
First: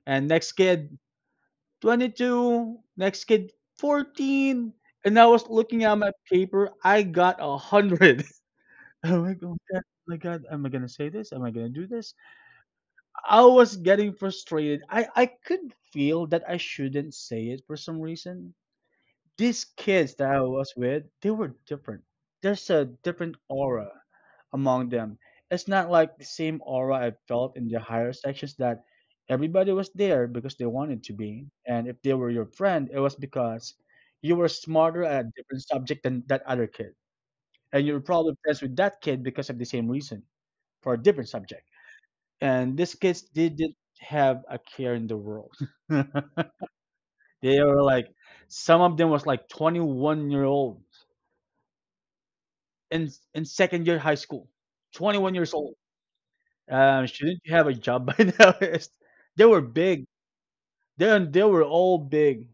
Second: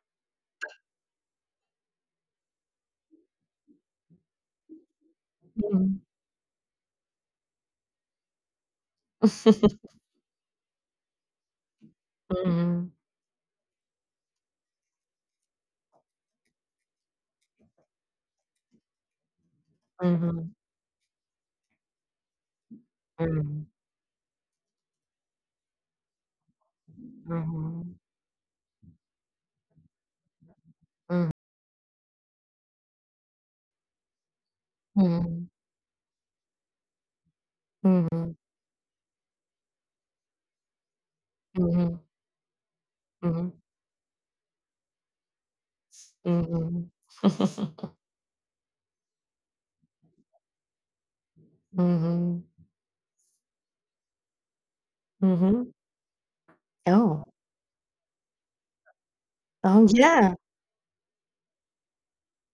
[SPEAKER 2] and next kid 22, next kid 14, and I was looking at
[SPEAKER 1] Mhm.
[SPEAKER 2] my paper. I got a 100. Oh my god, oh my god, am I gonna say this? Am I gonna do this?
[SPEAKER 1] Mhm.
[SPEAKER 2] I was getting frustrated. I could feel that I shouldn't say it for some reason. These kids that I
[SPEAKER 1] Mhm.
[SPEAKER 2] was with, they were different. There's a different
[SPEAKER 1] Mhm.
[SPEAKER 2] aura among them. It's not like the same aura I felt in the
[SPEAKER 1] Mhm.
[SPEAKER 2] higher sections that everybody was there because they wanted to be. And if they were your friend, it was because you were smarter at a
[SPEAKER 1] Mhm.
[SPEAKER 2] different subject than that other kid. And you were
[SPEAKER 1] Mhm.
[SPEAKER 2] probably friends with that kid because of the same reason for a different subject.
[SPEAKER 1] Mhm.
[SPEAKER 2] And these kids
[SPEAKER 1] Mhm. Mhm.
[SPEAKER 2] didn't have a care in the world. They
[SPEAKER 1] Mhm.
[SPEAKER 2] were like, some of them was like 21-year-old
[SPEAKER 1] Mhm.
[SPEAKER 2] in second year high school, 21 years
[SPEAKER 1] Mhm.
[SPEAKER 2] old.
[SPEAKER 1] Oh.
[SPEAKER 2] Shouldn't you have a job by now? It's- they were
[SPEAKER 1] Oh,
[SPEAKER 2] big.
[SPEAKER 1] yeah.
[SPEAKER 2] They were all big,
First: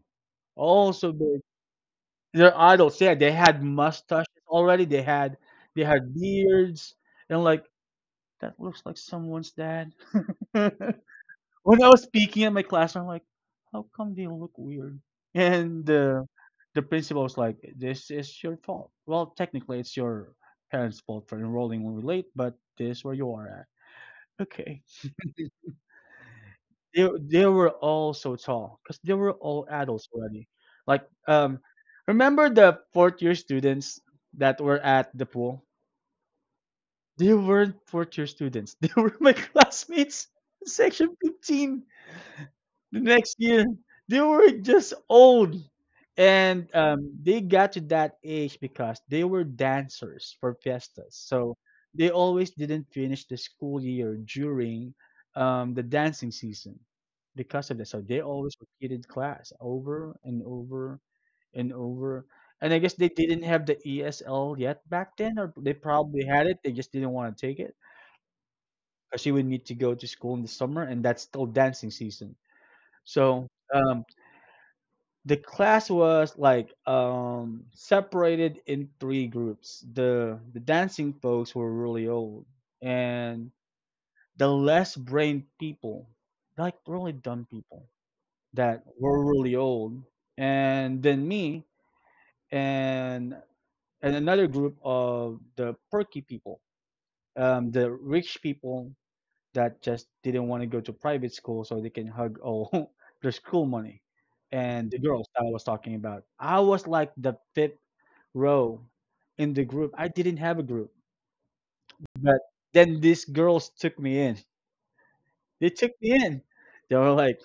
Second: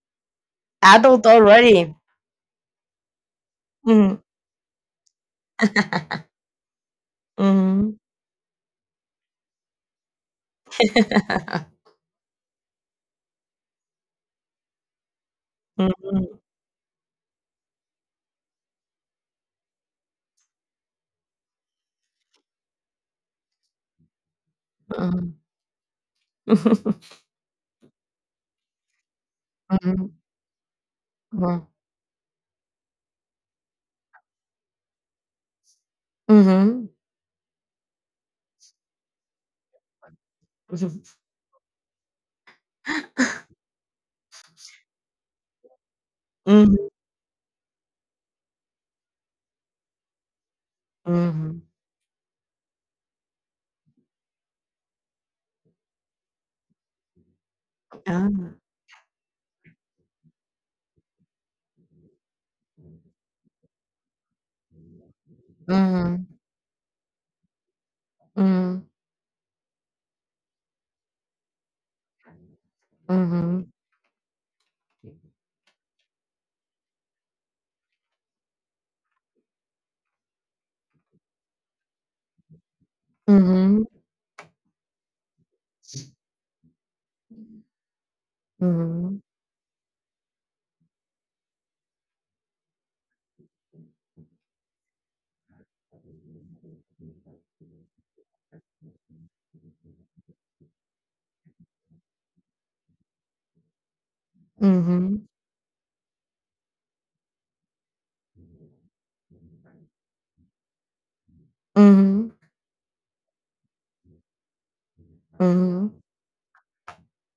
[SPEAKER 2] all so
[SPEAKER 1] Adult
[SPEAKER 2] big.
[SPEAKER 1] already.
[SPEAKER 2] They're adults. Yeah, they had
[SPEAKER 1] Mhm.
[SPEAKER 2] mustaches already. They had beards, and like
[SPEAKER 1] Mhm.
[SPEAKER 2] that looks like someone's dad. When I was speaking in my class, I'm like, how come they look weird? And
[SPEAKER 1] Mhm.
[SPEAKER 2] the principal was like, this is your fault. Well, technically, it's your parents' fault for enrolling when we're late, but this is where you are at. Okay.
[SPEAKER 1] Mhm.
[SPEAKER 2] They they were all so tall because they were all adults
[SPEAKER 1] Mhm.
[SPEAKER 2] already. Like um,
[SPEAKER 1] Mhm.
[SPEAKER 2] remember the fourth year students that were at the pool?
[SPEAKER 1] Mhm.
[SPEAKER 2] They weren't fourth year students. They were my classmates, in section 15. The next year, they were just old. And
[SPEAKER 1] Mhm.
[SPEAKER 2] they got to that age because they were dancers for fiestas. So
[SPEAKER 1] Mhm.
[SPEAKER 2] they always didn't finish the school year during the dancing season because of that. So they
[SPEAKER 1] Ah.
[SPEAKER 2] always repeated class over and over and over. And I guess they didn't have the ESL yet back then, or they probably
[SPEAKER 1] Mhm.
[SPEAKER 2] had it. They just didn't want to take it because you would need to go to school in the summer, and that's still dancing season. So
[SPEAKER 1] Mhm.
[SPEAKER 2] um, the class was like separated in three groups, the dancing folks were really old and
[SPEAKER 1] Mhm.
[SPEAKER 2] the less brained people, like really dumb people that
[SPEAKER 1] Mhm.
[SPEAKER 2] were really old, and then me and another group of the perky people, the rich people that just didn't want to go to private school so they can hug all their school money
[SPEAKER 1] Mhm.
[SPEAKER 2] and the
[SPEAKER 1] Mhm.
[SPEAKER 2] girls that I was talking about. I was like the fifth row in the group. I didn't have a group,
[SPEAKER 1] Mhm.
[SPEAKER 2] but then these girls took me in. They took
[SPEAKER 1] Mhm,
[SPEAKER 2] me in. They were like,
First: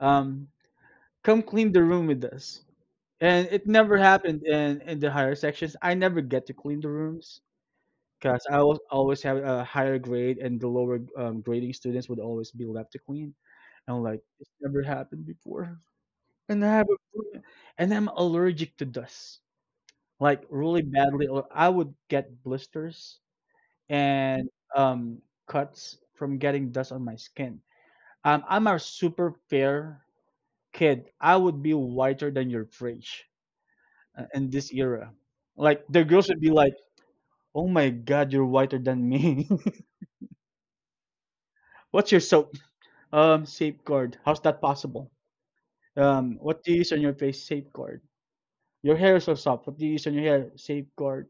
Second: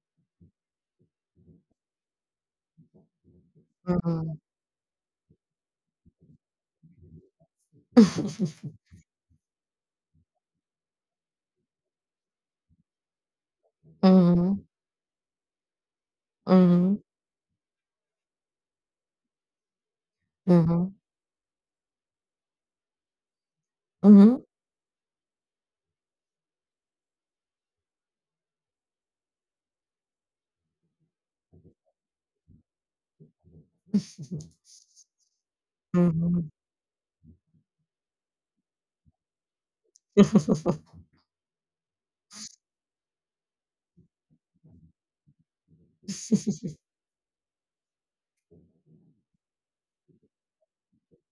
[SPEAKER 2] um, "Come clean the room with us." And it never
[SPEAKER 1] mhm.
[SPEAKER 2] happened in the higher sections. I never get to clean the rooms because I was always have a higher grade, and the lower grading students would always be left to clean. And I'm like, it's
[SPEAKER 1] Mhm,
[SPEAKER 2] never happened before. And I have
[SPEAKER 1] mhm,
[SPEAKER 2] a, and I'm allergic to dust, like really
[SPEAKER 1] mhm,
[SPEAKER 2] badly. Or I would get blisters
[SPEAKER 1] mhm.
[SPEAKER 2] and um, cuts from getting dust on my skin. I'm a super fair kid. I would be whiter than your fridge in this era. Like the girls would
[SPEAKER 1] Mhm.
[SPEAKER 2] be like, "Oh my God, you're whiter than me. What's your soap? Safeguard. How's that possible? What do you use on your face? Safeguard. Your hair is so soft. What do you use on your hair? Safeguard.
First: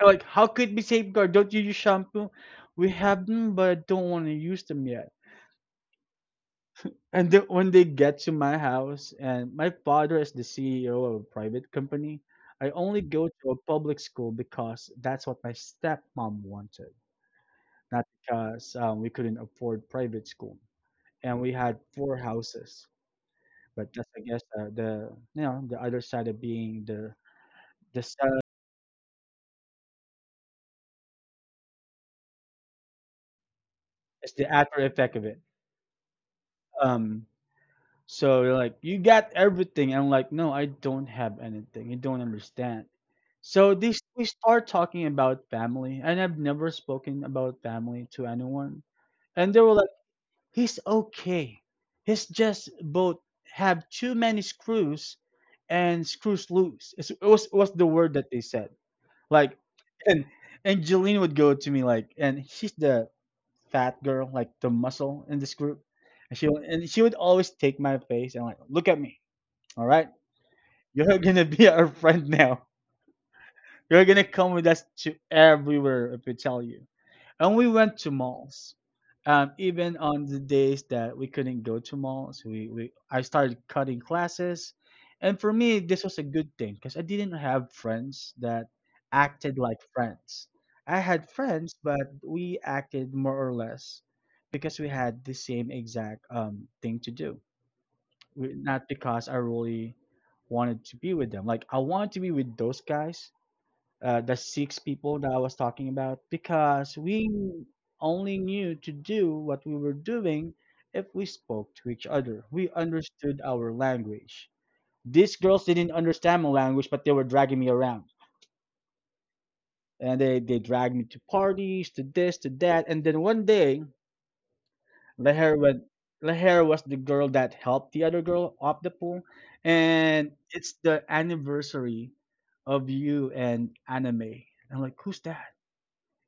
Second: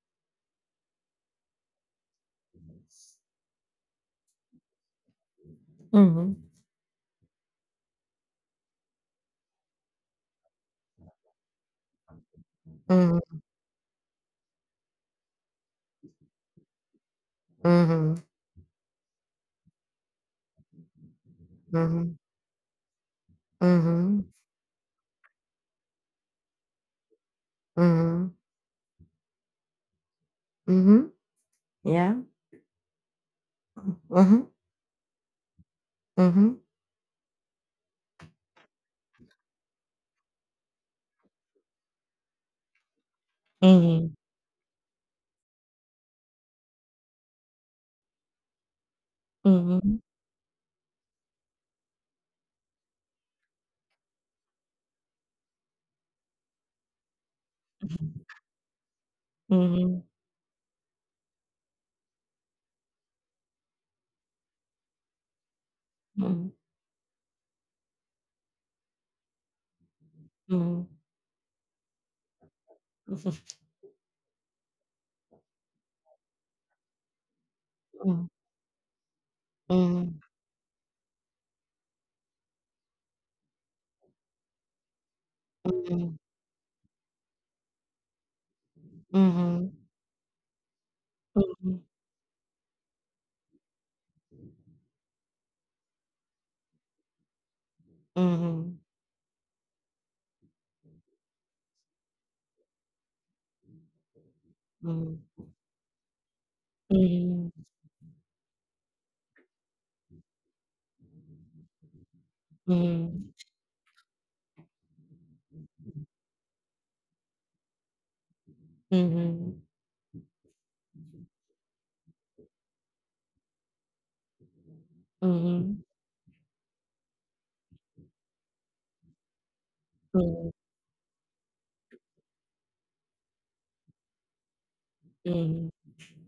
[SPEAKER 2] I'm like, how could it be safeguard? Don't you use shampoo? We have them, but I don't want to use them yet.
[SPEAKER 1] Mhm,
[SPEAKER 2] And the, when they get to my house, and my father is the CEO of a private company, I only go to a public school because that's what my stepmom wanted, not
[SPEAKER 1] mhm,
[SPEAKER 2] because we couldn't afford private school. And we had
[SPEAKER 1] mhm,
[SPEAKER 2] four
[SPEAKER 1] mhm,
[SPEAKER 2] houses, but that's I
[SPEAKER 1] mhm,
[SPEAKER 2] guess the you know the other side of being the side
[SPEAKER 1] mhm, mhm. Yeah.
[SPEAKER 2] is the
[SPEAKER 1] Mhm,
[SPEAKER 2] after effect of it.
[SPEAKER 1] mhm,
[SPEAKER 2] Um, So they're like, you got everything. And I'm like, no, I don't have anything. You don't understand. So they,
[SPEAKER 1] mhm,
[SPEAKER 2] we start talking about family, and I've never spoken about family to anyone. And they were like,
[SPEAKER 1] mhm,
[SPEAKER 2] he's okay. He's just both have too many screws and screws loose. It was the word
[SPEAKER 1] mhm,
[SPEAKER 2] that they said. Like,
[SPEAKER 1] mhm,
[SPEAKER 2] and Jeline would go to me like, and she's the fat girl, like the muscle in this group. And she would always take my face and like, look at me all right.
[SPEAKER 1] mhm.
[SPEAKER 2] You're gonna be our friend now. You're gonna come with us to everywhere if we tell you. And we went to malls. Even
[SPEAKER 1] Mm,
[SPEAKER 2] on the days that we couldn't go to malls, we I started cutting classes. And for me,
[SPEAKER 1] mhm,
[SPEAKER 2] this
[SPEAKER 1] mhm,
[SPEAKER 2] was a good thing because I didn't have friends that
[SPEAKER 1] mhm,
[SPEAKER 2] acted like
[SPEAKER 1] mhm,
[SPEAKER 2] friends. I had friends, but we acted more or less because we had the same exact thing to do
[SPEAKER 1] mhm,
[SPEAKER 2] not because I really wanted to be with them. Like I wanted to be with those guys, the six people that I was talking about, because we
[SPEAKER 1] mhm,
[SPEAKER 2] only knew to do what we were doing if we spoke to each other. We
[SPEAKER 1] mhm, mhm,
[SPEAKER 2] understood our language. These girls didn't understand my language, but they were dragging me around.
[SPEAKER 1] mhm, mhm,
[SPEAKER 2] And they dragged me to parties, to this, to that. And then one day, Leher was
[SPEAKER 1] mhm,
[SPEAKER 2] Leher was the girl that helped the other girl up the pool, and it's the anniversary of you and anime. I'm like, who's that?
[SPEAKER 1] mhm.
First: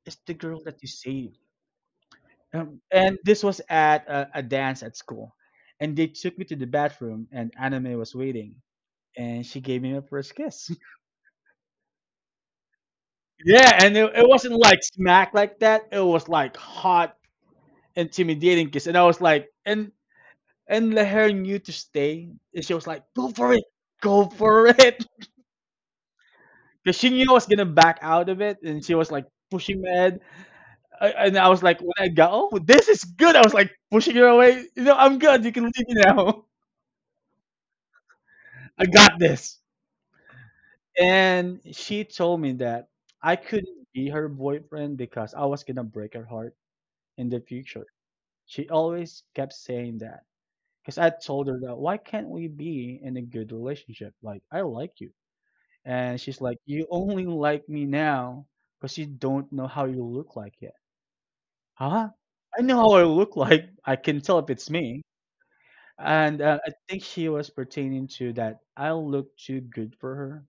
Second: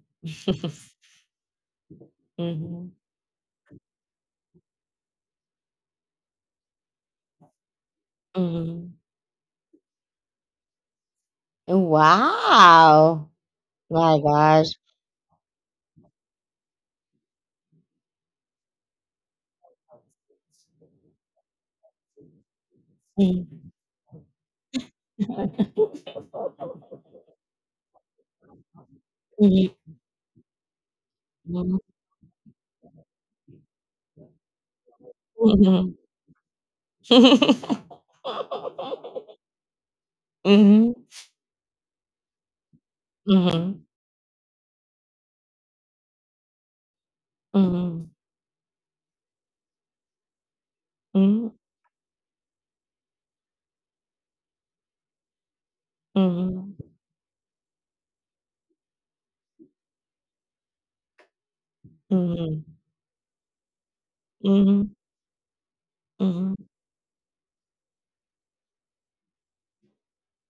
[SPEAKER 2] It's the girl that you saved.
[SPEAKER 1] Mhm.
[SPEAKER 2] And this was at a dance at school, and they took me to the bathroom, and anime was waiting,
[SPEAKER 1] Mhm.
[SPEAKER 2] and she gave me my first kiss.
[SPEAKER 1] Wow!
[SPEAKER 2] Yeah, and
[SPEAKER 1] My
[SPEAKER 2] it wasn't
[SPEAKER 1] gosh.
[SPEAKER 2] like smack like that. It was like hot, intimidating kiss, and I was like, and Leher knew to stay. And she was like, go for it.
[SPEAKER 1] Mhm.
[SPEAKER 2] Go for it. Because she knew I was going to back out of it. And she was like pushing my head. And I was like,
[SPEAKER 1] Mhm.
[SPEAKER 2] when I got, oh, this is good. I was like pushing her away. No, I'm good. You can leave
[SPEAKER 1] Mhm.
[SPEAKER 2] me now. I got this.
[SPEAKER 1] Mhm.
[SPEAKER 2] And she told me that I couldn't be her boyfriend because I was going to break her heart in the
[SPEAKER 1] Mhm.
[SPEAKER 2] future.
[SPEAKER 1] Mhm.
[SPEAKER 2] She always kept saying that. Because I told her that, why can't we be in a good relationship? Like, I like you. And she's like, "You only like me now because you don't know how you look like yet." Huh? I
[SPEAKER 1] Mhm.
[SPEAKER 2] know how I look like. I can tell if it's
[SPEAKER 1] Mhm.
[SPEAKER 2] me. And
[SPEAKER 1] Mhm.
[SPEAKER 2] I think she was pertaining to that I look too good for her,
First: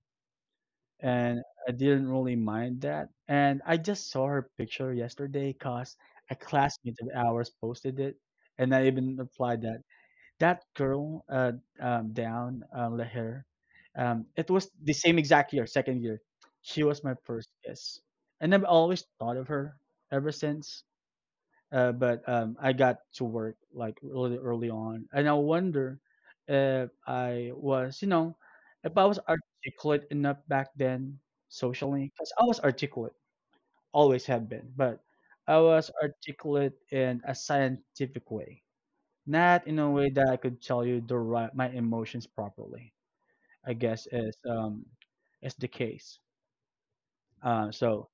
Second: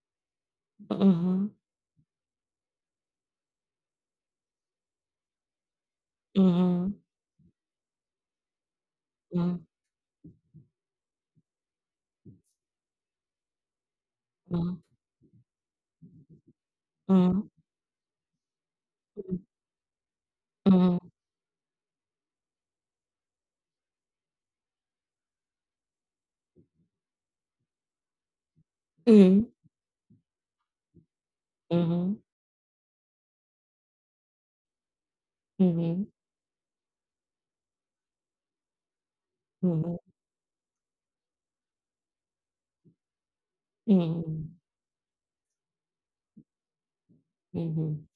[SPEAKER 2] and I didn't really mind that. And I just saw her picture yesterday because a
[SPEAKER 1] Mhm.
[SPEAKER 2] classmate of ours posted it, and I even replied that that girl down Leher, it was the same exact year, second year. She was my
[SPEAKER 1] Mhm. Mhm.
[SPEAKER 2] first kiss, and I've always thought of her ever since.
[SPEAKER 1] Mhm.
[SPEAKER 2] But I got to work like really early on, and I wonder if I was, you know, if I was articulate enough back then
[SPEAKER 1] Mhm. Mhm. Mhm. Mhm.
[SPEAKER 2] socially,
[SPEAKER 1] Mhm.
[SPEAKER 2] because I was articulate, always have been, but I
[SPEAKER 1] Mhm.
[SPEAKER 2] was
[SPEAKER 1] Mhm.
[SPEAKER 2] articulate in a scientific way not in a way that I could tell you the right, my emotions properly. I guess
[SPEAKER 1] Mhm.
[SPEAKER 2] is the case.
[SPEAKER 1] Mhm.
[SPEAKER 2] Uh,
[SPEAKER 1] Mhm. Mhm.
[SPEAKER 2] so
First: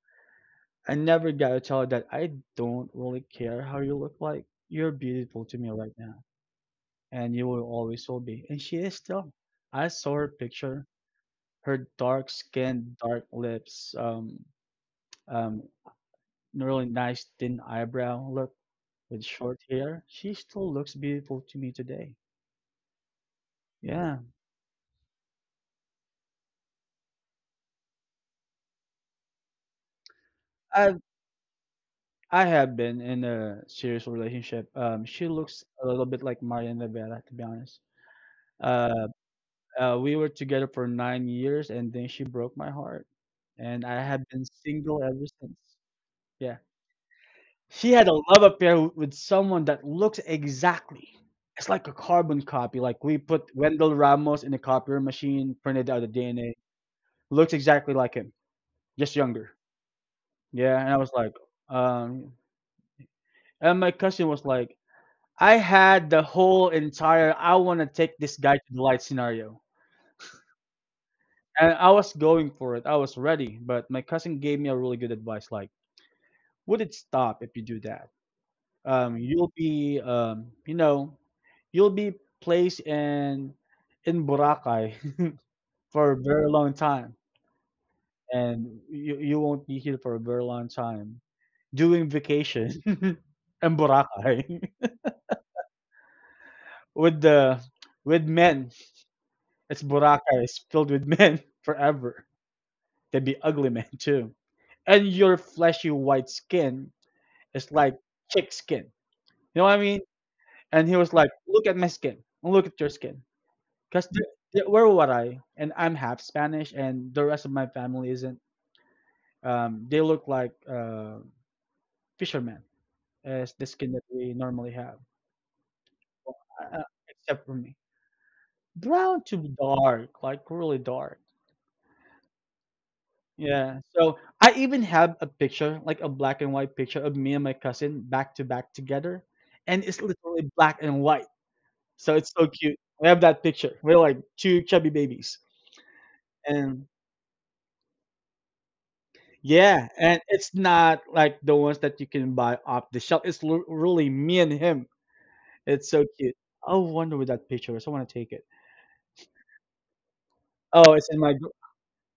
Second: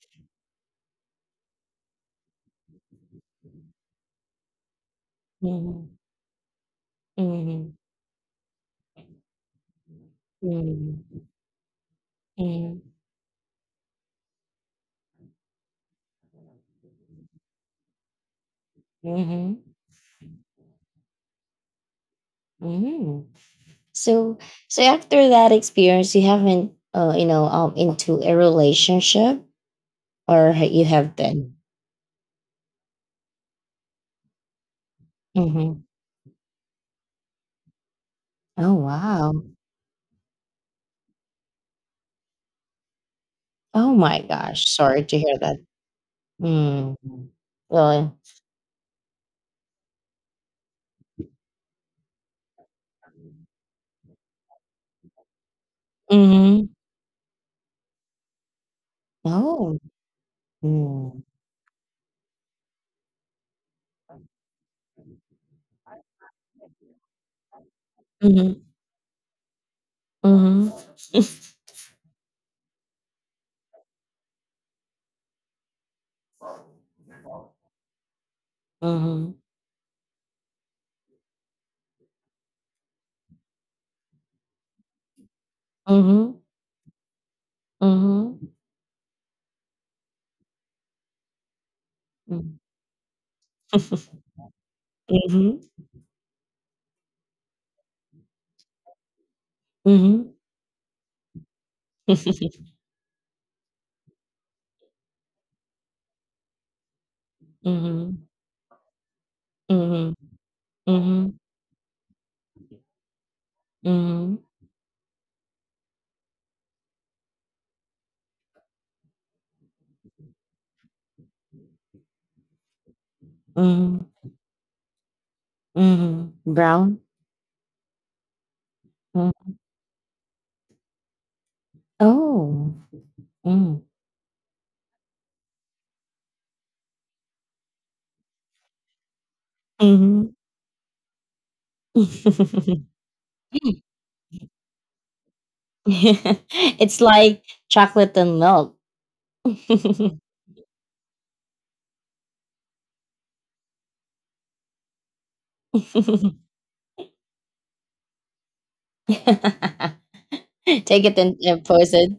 [SPEAKER 2] I never got to tell her that I don't really care how you look like. You're beautiful to me right
[SPEAKER 1] Mhm.
[SPEAKER 2] now, and you will
[SPEAKER 1] Mhm.
[SPEAKER 2] always will be. And she is still. I saw her picture,
[SPEAKER 1] Mm,
[SPEAKER 2] her dark
[SPEAKER 1] mm,
[SPEAKER 2] skin, dark lips, um, really nice thin eyebrow look with short
[SPEAKER 1] mhm,
[SPEAKER 2] hair. She still looks beautiful to me today.
[SPEAKER 1] mhm.
[SPEAKER 2] Yeah.
[SPEAKER 1] So, so after that experience, you haven't, you know, into a relationship, or ha- you
[SPEAKER 2] I
[SPEAKER 1] have been.
[SPEAKER 2] I have been in a serious relationship. She looks
[SPEAKER 1] Hmm.
[SPEAKER 2] a little bit like Marian Rivera, to be honest.
[SPEAKER 1] Oh
[SPEAKER 2] Uh,
[SPEAKER 1] wow!
[SPEAKER 2] we were together for 9 years, and then she broke my heart, and
[SPEAKER 1] Oh
[SPEAKER 2] I
[SPEAKER 1] my
[SPEAKER 2] have been
[SPEAKER 1] gosh! Sorry
[SPEAKER 2] single
[SPEAKER 1] to
[SPEAKER 2] ever
[SPEAKER 1] hear that.
[SPEAKER 2] since. Yeah,
[SPEAKER 1] Mm.
[SPEAKER 2] she had
[SPEAKER 1] Really?
[SPEAKER 2] a love affair with someone that looks exactly. It's like a carbon copy. Like we put Wendell Ramos in a copier machine, printed out the DNA.
[SPEAKER 1] Mm-hmm.
[SPEAKER 2] Looks exactly like him, just younger.
[SPEAKER 1] Oh.
[SPEAKER 2] Yeah, and I was
[SPEAKER 1] Mm.
[SPEAKER 2] like, um, and my cousin was like I had the whole entire I want to take this guy
[SPEAKER 1] Mm-hmm.
[SPEAKER 2] to the light scenario.
[SPEAKER 1] Mm-hmm.
[SPEAKER 2] And I was going for it. I was ready, but my cousin gave me a really good advice like, would it stop if you do that?
[SPEAKER 1] Mm-hmm.
[SPEAKER 2] You'll be you know, you'll be placed in Boracay for a
[SPEAKER 1] Mm-hmm.
[SPEAKER 2] very long time and you won't be here for a very long time doing
[SPEAKER 1] Mm-hmm.
[SPEAKER 2] vacation in Boracay
[SPEAKER 1] Mm-hmm.
[SPEAKER 2] with the with men. It's
[SPEAKER 1] Mm-hmm.
[SPEAKER 2] Boracay, it's filled with men forever. They'd be ugly men too. And your fleshy white skin is like
[SPEAKER 1] Mm-hmm.
[SPEAKER 2] chick skin. You know what I mean?
[SPEAKER 1] Mm-hmm.
[SPEAKER 2] And he was like, look at my skin. Look at your skin. Because
[SPEAKER 1] Mm-hmm.
[SPEAKER 2] where would I? And I'm half Spanish, and the rest of my family isn't. They look like fishermen, as the skin
[SPEAKER 1] Mm,
[SPEAKER 2] that we normally have,
[SPEAKER 1] mhm.
[SPEAKER 2] Well,
[SPEAKER 1] Brown?
[SPEAKER 2] except for me. Brown to
[SPEAKER 1] Mm.
[SPEAKER 2] dark, like really dark.
[SPEAKER 1] Oh. Mm.
[SPEAKER 2] Yeah. So I even have a picture, like a black and white picture of me and my cousin back to back together. And it's
[SPEAKER 1] Mhm.
[SPEAKER 2] literally black and white. So it's so cute. We have that picture. We're like two chubby babies. And
[SPEAKER 1] It's like chocolate and milk.
[SPEAKER 2] yeah, and it's not like the ones that you can buy off the shelf. It's really me and him. It's so cute. I wonder where that picture is. I want to take it. Oh,
[SPEAKER 1] Take
[SPEAKER 2] it's
[SPEAKER 1] it
[SPEAKER 2] in my gr-
[SPEAKER 1] and post it.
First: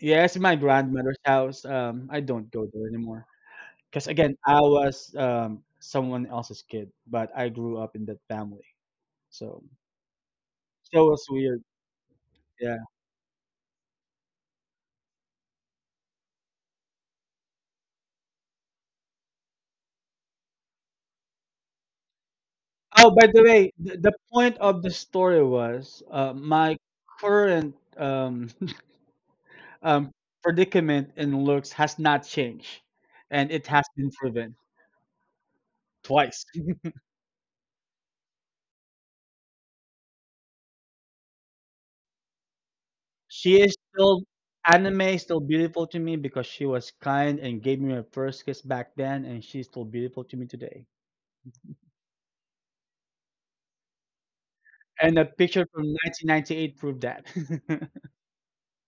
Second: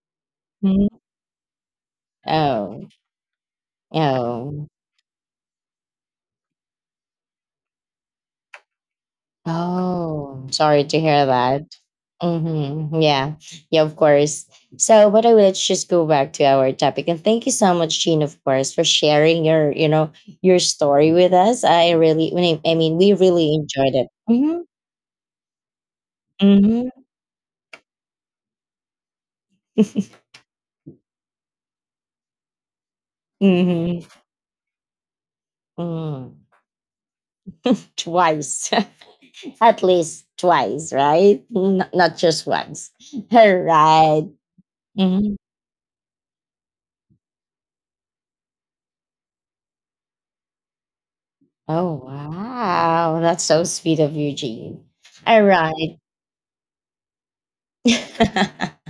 [SPEAKER 2] Yeah, it's in my
[SPEAKER 1] Mhm.
[SPEAKER 2] grandmother's house. I don't go there
[SPEAKER 1] Oh.
[SPEAKER 2] anymore. Because again, I
[SPEAKER 1] Oh.
[SPEAKER 2] was someone else's kid, but I grew up in that family, so
[SPEAKER 1] Oh. Sorry to
[SPEAKER 2] so it
[SPEAKER 1] hear
[SPEAKER 2] was weird.
[SPEAKER 1] that.
[SPEAKER 2] Yeah.
[SPEAKER 1] Mm-hmm. Yeah. Yeah, of course. So, but I will, let's just go back to our topic. And thank you so much, Jean, of course, for sharing your, you know, your story with us. I really, I mean, we
[SPEAKER 2] Oh, by the
[SPEAKER 1] really
[SPEAKER 2] way,
[SPEAKER 1] enjoyed it.
[SPEAKER 2] the point
[SPEAKER 1] Mm-hmm.
[SPEAKER 2] of the story was my
[SPEAKER 1] Mm-hmm.
[SPEAKER 2] current um, predicament in looks has not changed, and it has
[SPEAKER 1] Mm-hmm.
[SPEAKER 2] been proven
[SPEAKER 1] Mm.
[SPEAKER 2] twice.
[SPEAKER 1] Twice, at least twice, right? N- not just once. All
[SPEAKER 2] She is still
[SPEAKER 1] right.
[SPEAKER 2] Anime is
[SPEAKER 1] Mhm.
[SPEAKER 2] still beautiful to me because she was kind and gave me my first kiss back then, and she's still beautiful to me today.
[SPEAKER 1] Oh, wow. That's so sweet of you, Jean.
[SPEAKER 2] And a
[SPEAKER 1] All
[SPEAKER 2] picture from
[SPEAKER 1] right.
[SPEAKER 2] 1998 proved that.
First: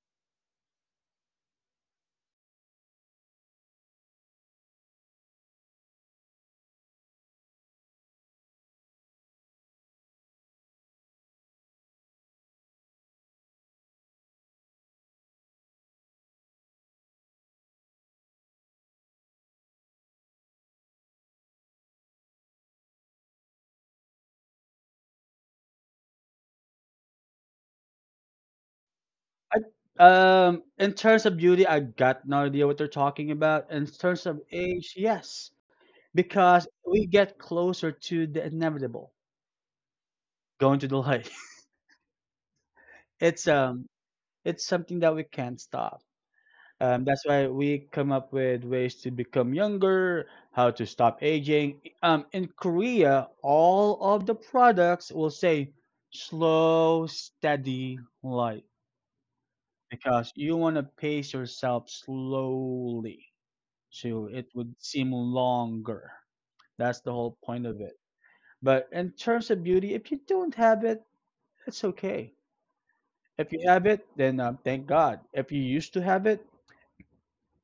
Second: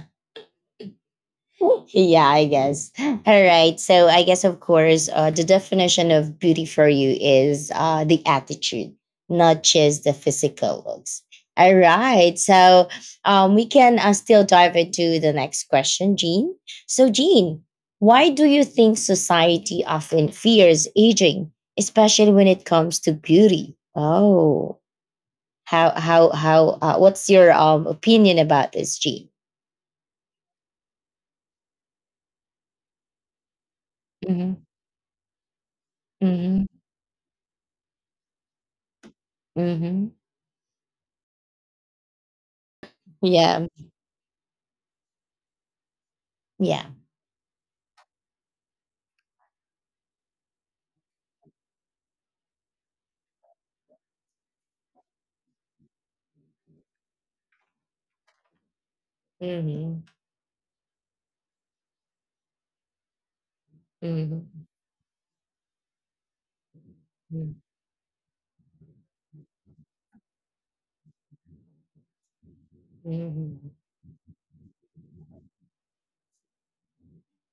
[SPEAKER 1] Yeah, I guess. All right. So I guess, of course, the definition of beauty for you is, the attitude, not just the physical looks. All right. So we can, still dive into the next question, Jean. So, Jean, why do you think society often fears aging, especially when it comes to beauty? Oh, how, what's your opinion about this, Jean?
[SPEAKER 2] I Um, in terms of beauty, I got no idea what they're talking about. In terms of
[SPEAKER 1] Hmm.
[SPEAKER 2] age, yes, because
[SPEAKER 1] Hmm.
[SPEAKER 2] we get closer to the inevitable,
[SPEAKER 1] Hmm.
[SPEAKER 2] going to the light. It's
[SPEAKER 1] Yeah.
[SPEAKER 2] um it's something that we can't stop.
[SPEAKER 1] Yeah.
[SPEAKER 2] That's why we come up with ways to become younger, how to stop aging. In Korea, all of the products will say slow, steady light
[SPEAKER 1] Mhm.
[SPEAKER 2] because you want to pace yourself slowly so it would
[SPEAKER 1] Mhm.
[SPEAKER 2] seem longer. That's the whole
[SPEAKER 1] Mhm.
[SPEAKER 2] point of it. But in terms of beauty, if you don't have it, it's okay. If you have it, then thank God. If you used to have it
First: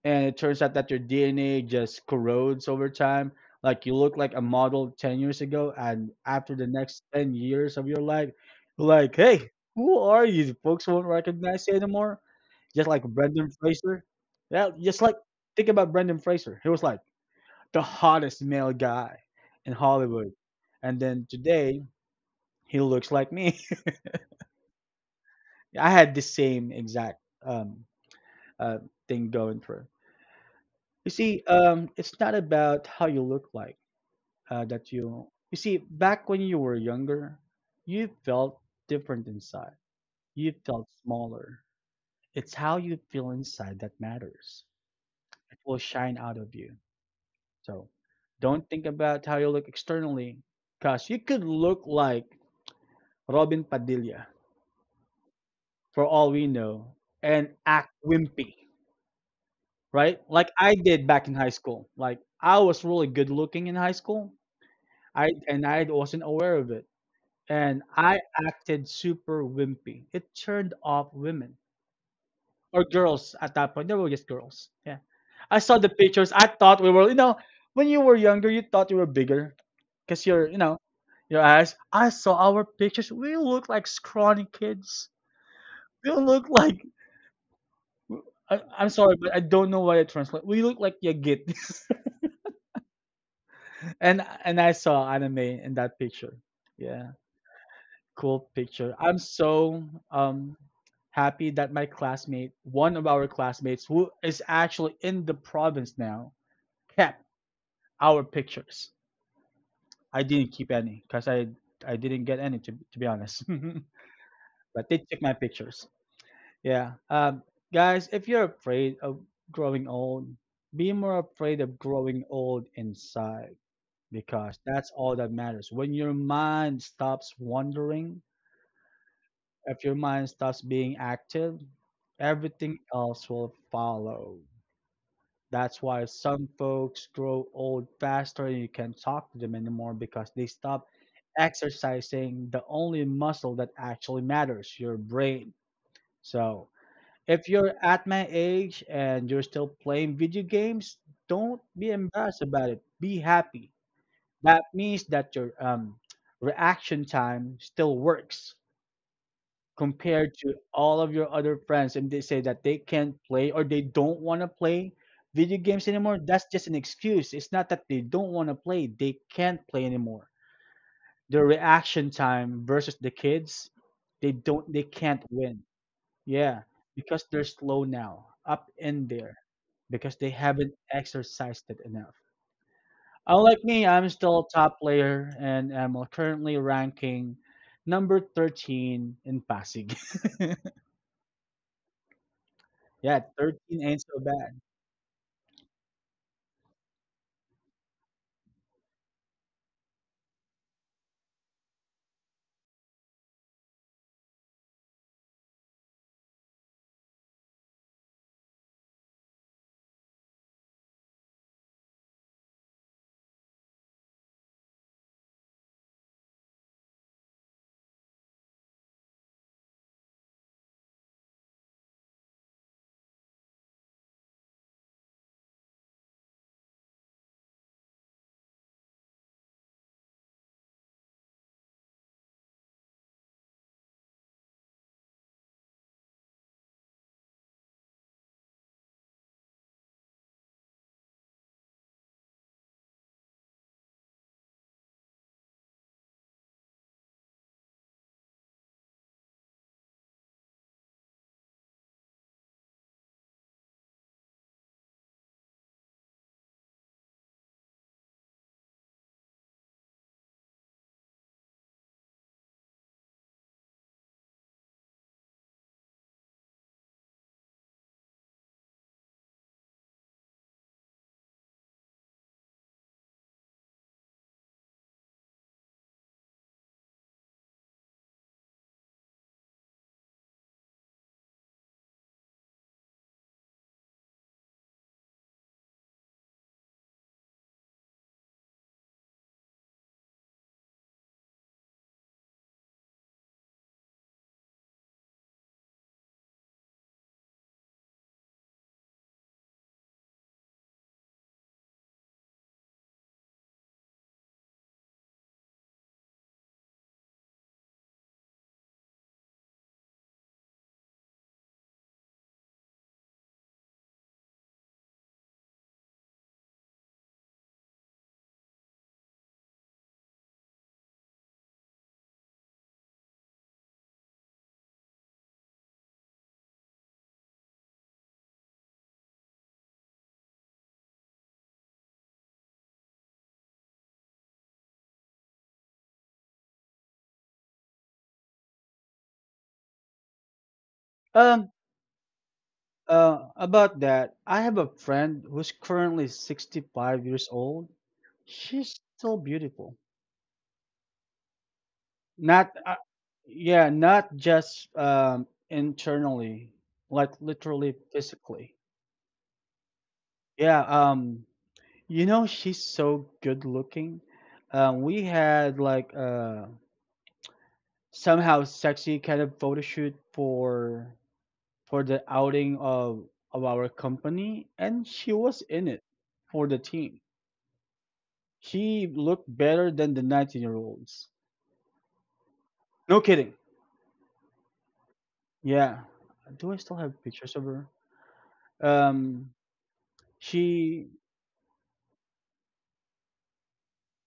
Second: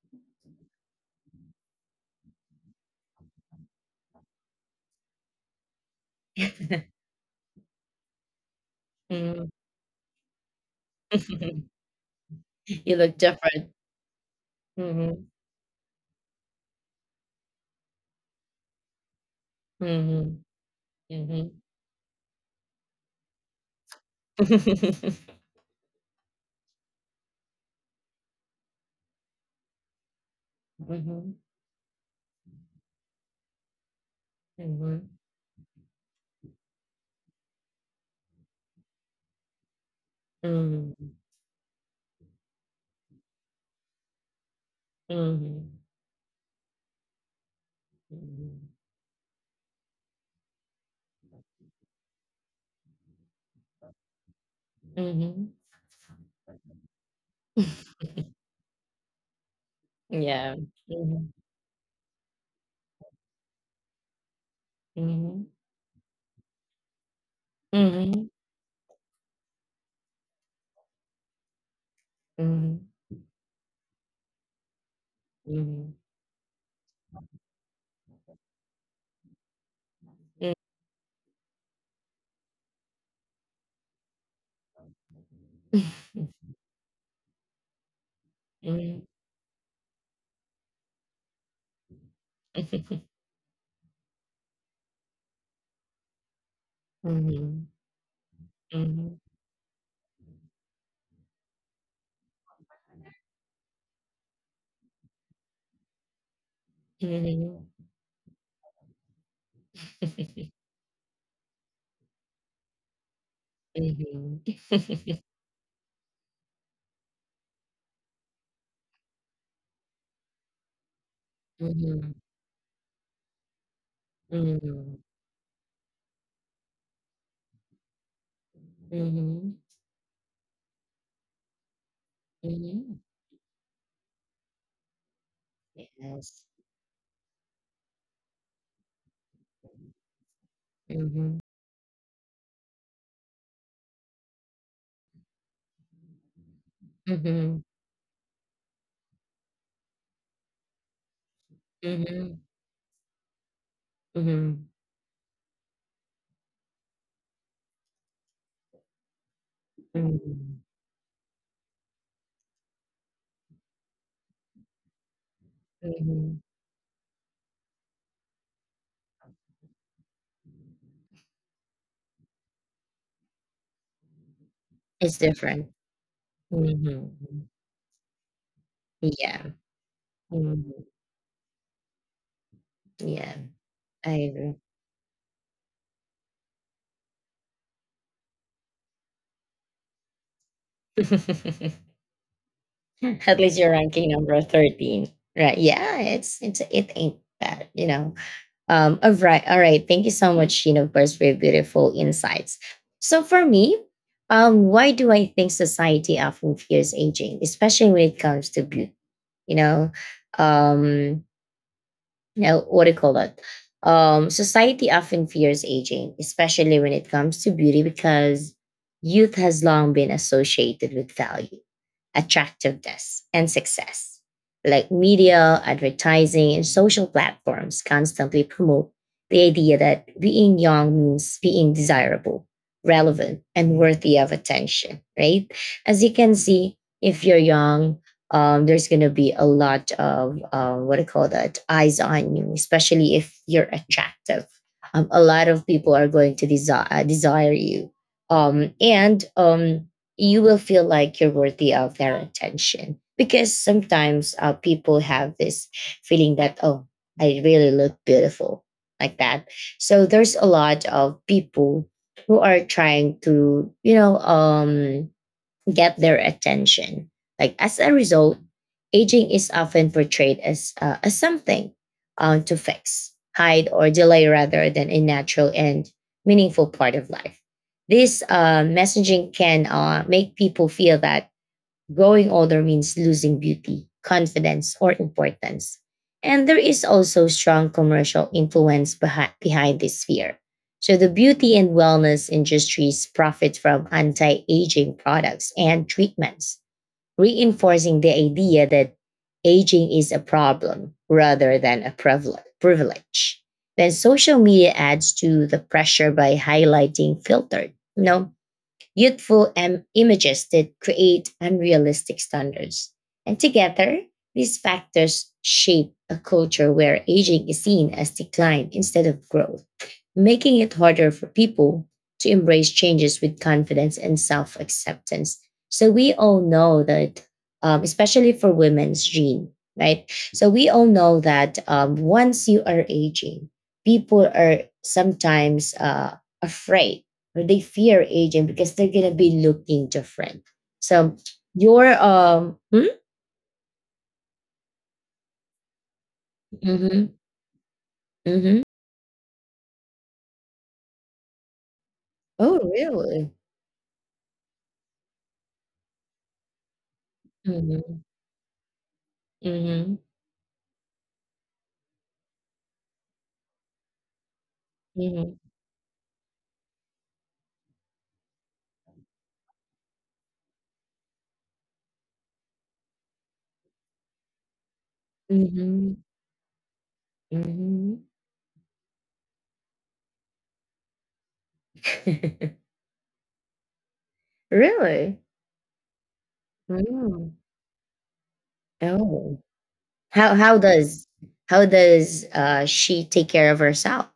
[SPEAKER 2] and it turns out that your DNA just corrodes over time, like you look like a model 10 years ago, and after the next 10 years of your life, you're like,
[SPEAKER 1] Mhm. Mhm.
[SPEAKER 2] hey, who are you? Folks won't recognize you anymore. Just
[SPEAKER 1] You
[SPEAKER 2] like
[SPEAKER 1] look
[SPEAKER 2] Brendan
[SPEAKER 1] different.
[SPEAKER 2] Fraser. Yeah, just like
[SPEAKER 1] Mhm.
[SPEAKER 2] think about Brendan Fraser. He was like, the hottest male guy in Hollywood.
[SPEAKER 1] Mhm.
[SPEAKER 2] And then
[SPEAKER 1] Mhm.
[SPEAKER 2] today, he looks like me. I had the same exact um, uh, thing going for. You
[SPEAKER 1] Mhm.
[SPEAKER 2] see, it's not about how you look like that
[SPEAKER 1] Mhm.
[SPEAKER 2] you. You see, back when you were younger, you felt different inside. You felt smaller. It's how you feel inside that matters. It
[SPEAKER 1] Mhm.
[SPEAKER 2] will shine out of you. So don't think about how you look externally, because you could look like Robin Padilla
[SPEAKER 1] Mhm. Mhm. Mhm.
[SPEAKER 2] for all we know, and act wimpy, right? Like
[SPEAKER 1] Yeah.
[SPEAKER 2] I did back
[SPEAKER 1] Mhm.
[SPEAKER 2] in high school. Like I was really good looking in high school.
[SPEAKER 1] Mhm.
[SPEAKER 2] I wasn't aware of it. And I acted super wimpy. It turned off women or
[SPEAKER 1] Mhm.
[SPEAKER 2] girls at that point. They were just girls. Yeah.
[SPEAKER 1] Mhm.
[SPEAKER 2] I saw the
[SPEAKER 1] Mhm.
[SPEAKER 2] pictures. I thought we were, you know, when you were younger, you thought you were bigger because you're, you know, your eyes. I saw our pictures. We look like scrawny kids. We look like I'm
[SPEAKER 1] Mhm.
[SPEAKER 2] sorry, but I don't know why I translate. We look like you and I saw anime in that picture. Yeah,
[SPEAKER 1] Mhm.
[SPEAKER 2] cool picture.
[SPEAKER 1] Mhm.
[SPEAKER 2] I'm so um happy that my classmate, one of our classmates, who is actually in the province now, kept
[SPEAKER 1] Mhm.
[SPEAKER 2] our pictures. I didn't keep any because I didn't get any to be honest,
[SPEAKER 1] Mhm.
[SPEAKER 2] but they took my pictures. Yeah, guys, if you're afraid of growing old, be more afraid of
[SPEAKER 1] Mhm.
[SPEAKER 2] growing old inside, because that's
[SPEAKER 1] Mhm.
[SPEAKER 2] all that matters. When your mind stops wandering,
[SPEAKER 1] Mhm. Mhm.
[SPEAKER 2] if your mind stops being active, everything
[SPEAKER 1] Mhm.
[SPEAKER 2] else will follow. That's why
[SPEAKER 1] Yes.
[SPEAKER 2] some folks grow old faster and you can't talk to them anymore because they stop
[SPEAKER 1] Mhm.
[SPEAKER 2] exercising the only muscle that actually matters, your brain. So, if
[SPEAKER 1] Mhm.
[SPEAKER 2] you're at my age and you're still playing video games, don't be
[SPEAKER 1] Mhm.
[SPEAKER 2] embarrassed about it. Be happy. That
[SPEAKER 1] Mhm.
[SPEAKER 2] means that your reaction time still works compared to
[SPEAKER 1] Mhm.
[SPEAKER 2] all of your other friends, and they say that they can't play or they don't want to play video games anymore.
[SPEAKER 1] Mhm.
[SPEAKER 2] That's just an excuse. It's not that they don't want to play; they can't play anymore. Their reaction time versus the kids, they
[SPEAKER 1] It's
[SPEAKER 2] can't win.
[SPEAKER 1] different.
[SPEAKER 2] Yeah, because
[SPEAKER 1] Mhm.
[SPEAKER 2] they're slow now, up in there,
[SPEAKER 1] Yeah.
[SPEAKER 2] because they
[SPEAKER 1] Mhm.
[SPEAKER 2] haven't exercised it enough.
[SPEAKER 1] Yeah.
[SPEAKER 2] Unlike me,
[SPEAKER 1] I
[SPEAKER 2] I'm still
[SPEAKER 1] agree.
[SPEAKER 2] a top player and am currently ranking number 13 in Pasig. Yeah,
[SPEAKER 1] At least you're
[SPEAKER 2] 13 ain't
[SPEAKER 1] ranking
[SPEAKER 2] so
[SPEAKER 1] number
[SPEAKER 2] bad.
[SPEAKER 1] 13. Right. Yeah, it's it ain't bad, you know. All right, all right. Thank you so much, Sheen, of course, for your beautiful insights. So for me, why do I think society often fears aging, especially when it comes to beauty? You know? Um Now what do you call that? Society often fears aging, especially when it comes to beauty, because youth has long been associated with value, attractiveness, and success. Like media, advertising, and social platforms constantly promote the idea that being young means being desirable, relevant, and worthy of attention, right? As you can see, if you're young, there's going to be a lot of what do you call that, eyes on you, especially if you're attractive. A lot of people are going to desire you, and you will feel like you're worthy of their attention because sometimes, people have this feeling that, oh, I really look beautiful like that. So there's a lot of people who are trying to, get their attention. Like as a result, aging is often portrayed as something, to fix, hide, or delay rather than a natural and meaningful part of life. This, messaging can, make people feel that growing older means losing beauty, confidence, or importance. And there is also strong commercial influence behind, this fear. So the beauty and wellness industries profit from anti aging products and treatments, reinforcing the idea that aging is a problem rather than a privile- privilege. Then social media adds to the pressure by highlighting filtered, you know, youthful em- images that create unrealistic standards. And together, these factors shape a culture where aging is seen as decline instead of growth, making it harder for people to embrace changes with confidence and self acceptance. So we all know that, especially for women's, Gene, right? So we all know that once you are aging, people are sometimes, afraid, or they fear aging because they're gonna be looking different. So
[SPEAKER 2] Um,
[SPEAKER 1] your hmm.
[SPEAKER 2] about that, I have a friend who's currently 65
[SPEAKER 1] Hmm.
[SPEAKER 2] years old. She's still beautiful.
[SPEAKER 1] Oh
[SPEAKER 2] Not, uh,
[SPEAKER 1] really?
[SPEAKER 2] yeah, Not just internally, like literally
[SPEAKER 1] Hmm.
[SPEAKER 2] physically.
[SPEAKER 1] Hmm.
[SPEAKER 2] Yeah, she's so good looking. We
[SPEAKER 1] Hmm.
[SPEAKER 2] had like somehow sexy kind of photo shoot for the outing of our company, and she was in it for the team.
[SPEAKER 1] Hmm.
[SPEAKER 2] She looked better than the 19-year-olds. No kidding.
[SPEAKER 1] Really?
[SPEAKER 2] Yeah. Do I still have
[SPEAKER 1] Mm.
[SPEAKER 2] pictures of her? Um,
[SPEAKER 1] Oh. How how
[SPEAKER 2] she
[SPEAKER 1] does how does, uh, she take care of herself?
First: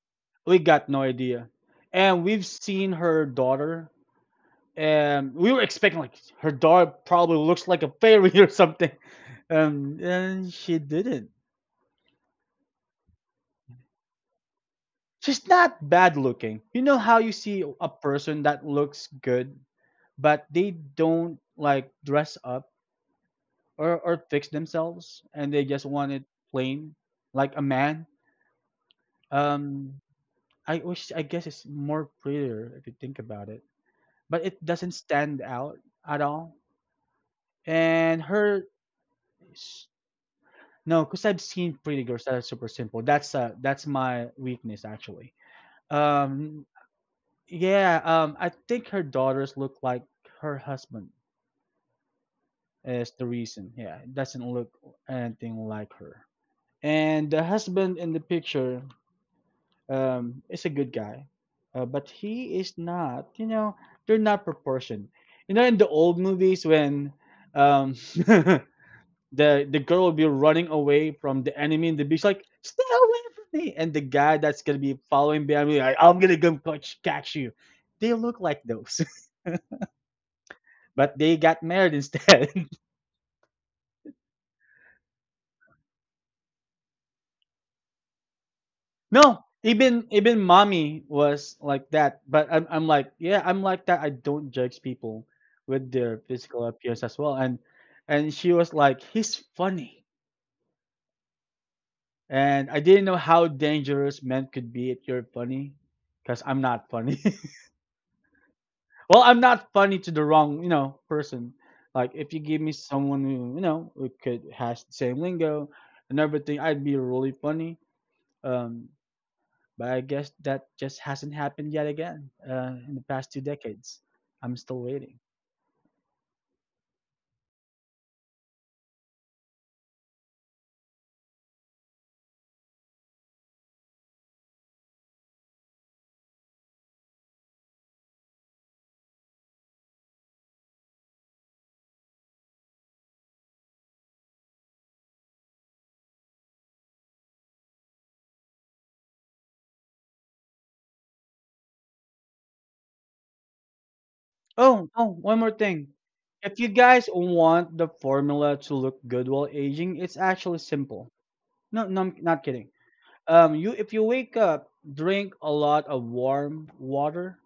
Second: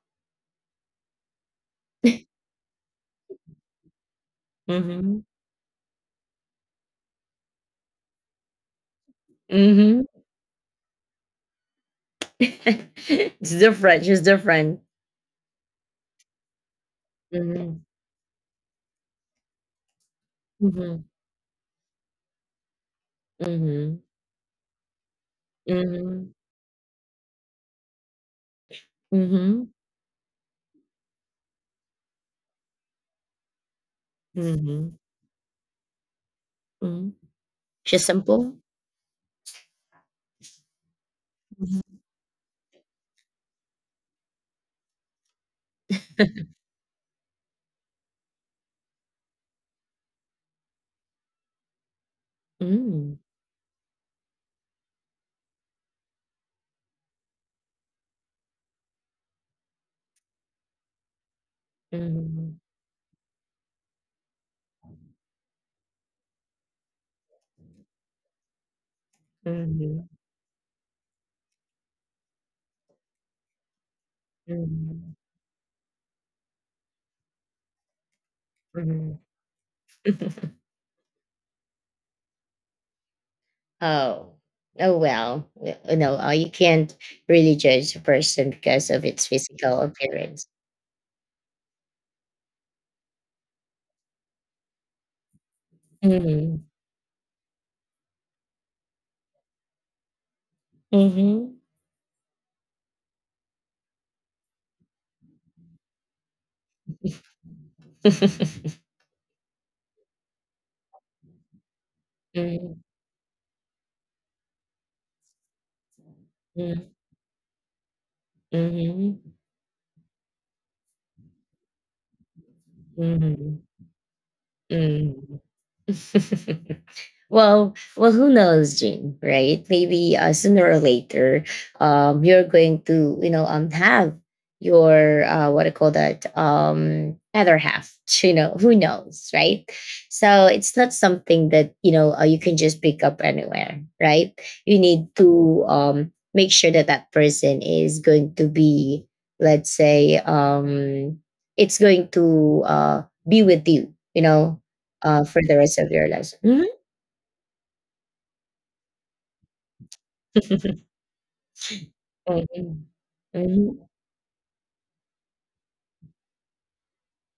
[SPEAKER 2] we got no idea. And we've seen her daughter,
[SPEAKER 1] Mm-hmm.
[SPEAKER 2] and we were expecting like her daughter probably looks like a fairy or something,
[SPEAKER 1] Mm-hmm.
[SPEAKER 2] and she didn't.
[SPEAKER 1] It's different. She's different.
[SPEAKER 2] She's not bad looking. You know how you see
[SPEAKER 1] Mm-hmm.
[SPEAKER 2] a person that looks good, but they
[SPEAKER 1] Mm-hmm.
[SPEAKER 2] don't like dress up
[SPEAKER 1] Mm-hmm.
[SPEAKER 2] or fix themselves, and they just want it
[SPEAKER 1] Mm-hmm.
[SPEAKER 2] plain, like a man.
[SPEAKER 1] Mm-hmm.
[SPEAKER 2] Um, I wish I guess it's more prettier if you think about it, but it
[SPEAKER 1] Mm-hmm.
[SPEAKER 2] doesn't stand out at all.
[SPEAKER 1] Mm-hmm. She's
[SPEAKER 2] And
[SPEAKER 1] simple.
[SPEAKER 2] her s- no, because I've seen
[SPEAKER 1] Mm-hmm.
[SPEAKER 2] pretty girls that are super simple. That's my weakness actually. Um yeah, I think her daughters look like her husband is the reason. Yeah, it doesn't look anything like her. And the husband in the picture is a good guy. But
[SPEAKER 1] Mm-hmm.
[SPEAKER 2] he is not, they're not proportioned. You know in the old movies when um the
[SPEAKER 1] Mm-hmm.
[SPEAKER 2] girl will be running away from the enemy in the beach, like stay away from me. And the guy that's gonna be
[SPEAKER 1] Mm-hmm.
[SPEAKER 2] following behind me, like I'm gonna come catch, catch you. They look like those,
[SPEAKER 1] Mm-hmm.
[SPEAKER 2] but they got married instead.
[SPEAKER 1] Oh, oh well, y- you know, you can't really judge a person because of its
[SPEAKER 2] No,
[SPEAKER 1] physical
[SPEAKER 2] even
[SPEAKER 1] appearance.
[SPEAKER 2] mommy was like that. But I'm like yeah, I'm like that. I don't judge people with their
[SPEAKER 1] Mm-hmm.
[SPEAKER 2] physical appearance as well. And she was like, he's funny.
[SPEAKER 1] Mm-hmm.
[SPEAKER 2] And I didn't know how dangerous men could be if you're funny, because I'm not funny. Well, I'm not funny to the wrong, person. Like if you give me
[SPEAKER 1] Mm-hmm.
[SPEAKER 2] someone who, who could has the same lingo and everything,
[SPEAKER 1] Mm-hmm.
[SPEAKER 2] I'd be really funny. Um,
[SPEAKER 1] Mm-hmm.
[SPEAKER 2] but I guess that just hasn't happened yet again in the past 2 decades. I'm still waiting.
[SPEAKER 1] Well, well, who knows, Jane? Right? Maybe, sooner or later, you're going to, you know, have your, what do call that? Other half. You know, who knows, right? So it's not something that, you know, you can just pick up anywhere, right? You need to, make sure that that person is going to be, let's say, it's going to, be with you, you know,
[SPEAKER 2] Oh, one
[SPEAKER 1] for
[SPEAKER 2] more
[SPEAKER 1] the rest
[SPEAKER 2] thing.
[SPEAKER 1] of your life.
[SPEAKER 2] If you guys want the formula to look good while aging, it's actually simple. No, no, I'm not kidding.
[SPEAKER 1] Mhm.
[SPEAKER 2] You if
[SPEAKER 1] Mhm.
[SPEAKER 2] you wake up, drink a lot of warm water.